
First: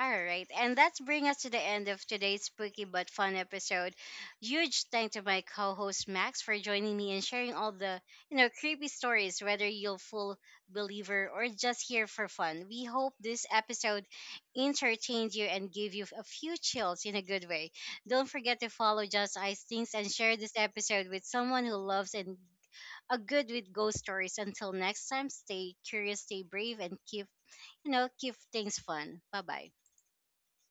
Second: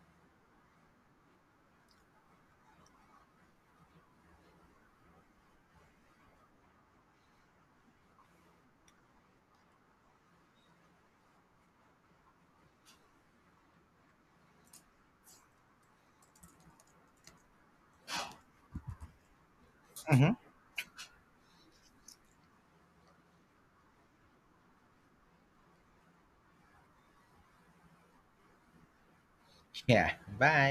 S1: All right, and that's bring us to the end of today's spooky but fun episode. Huge thank to my co-host Max for joining me and sharing all the, you know, creepy stories, whether you're full believer or just here for fun. We hope this episode entertained you and gave you a few chills in a good way. Don't forget to follow Just Ice Things and
S2: Mhm.
S1: share this episode with someone who loves and a good with ghost stories. Until next time, stay curious, stay brave, and keep, you know, keep things fun. Bye bye.
S2: Yeah. Bye.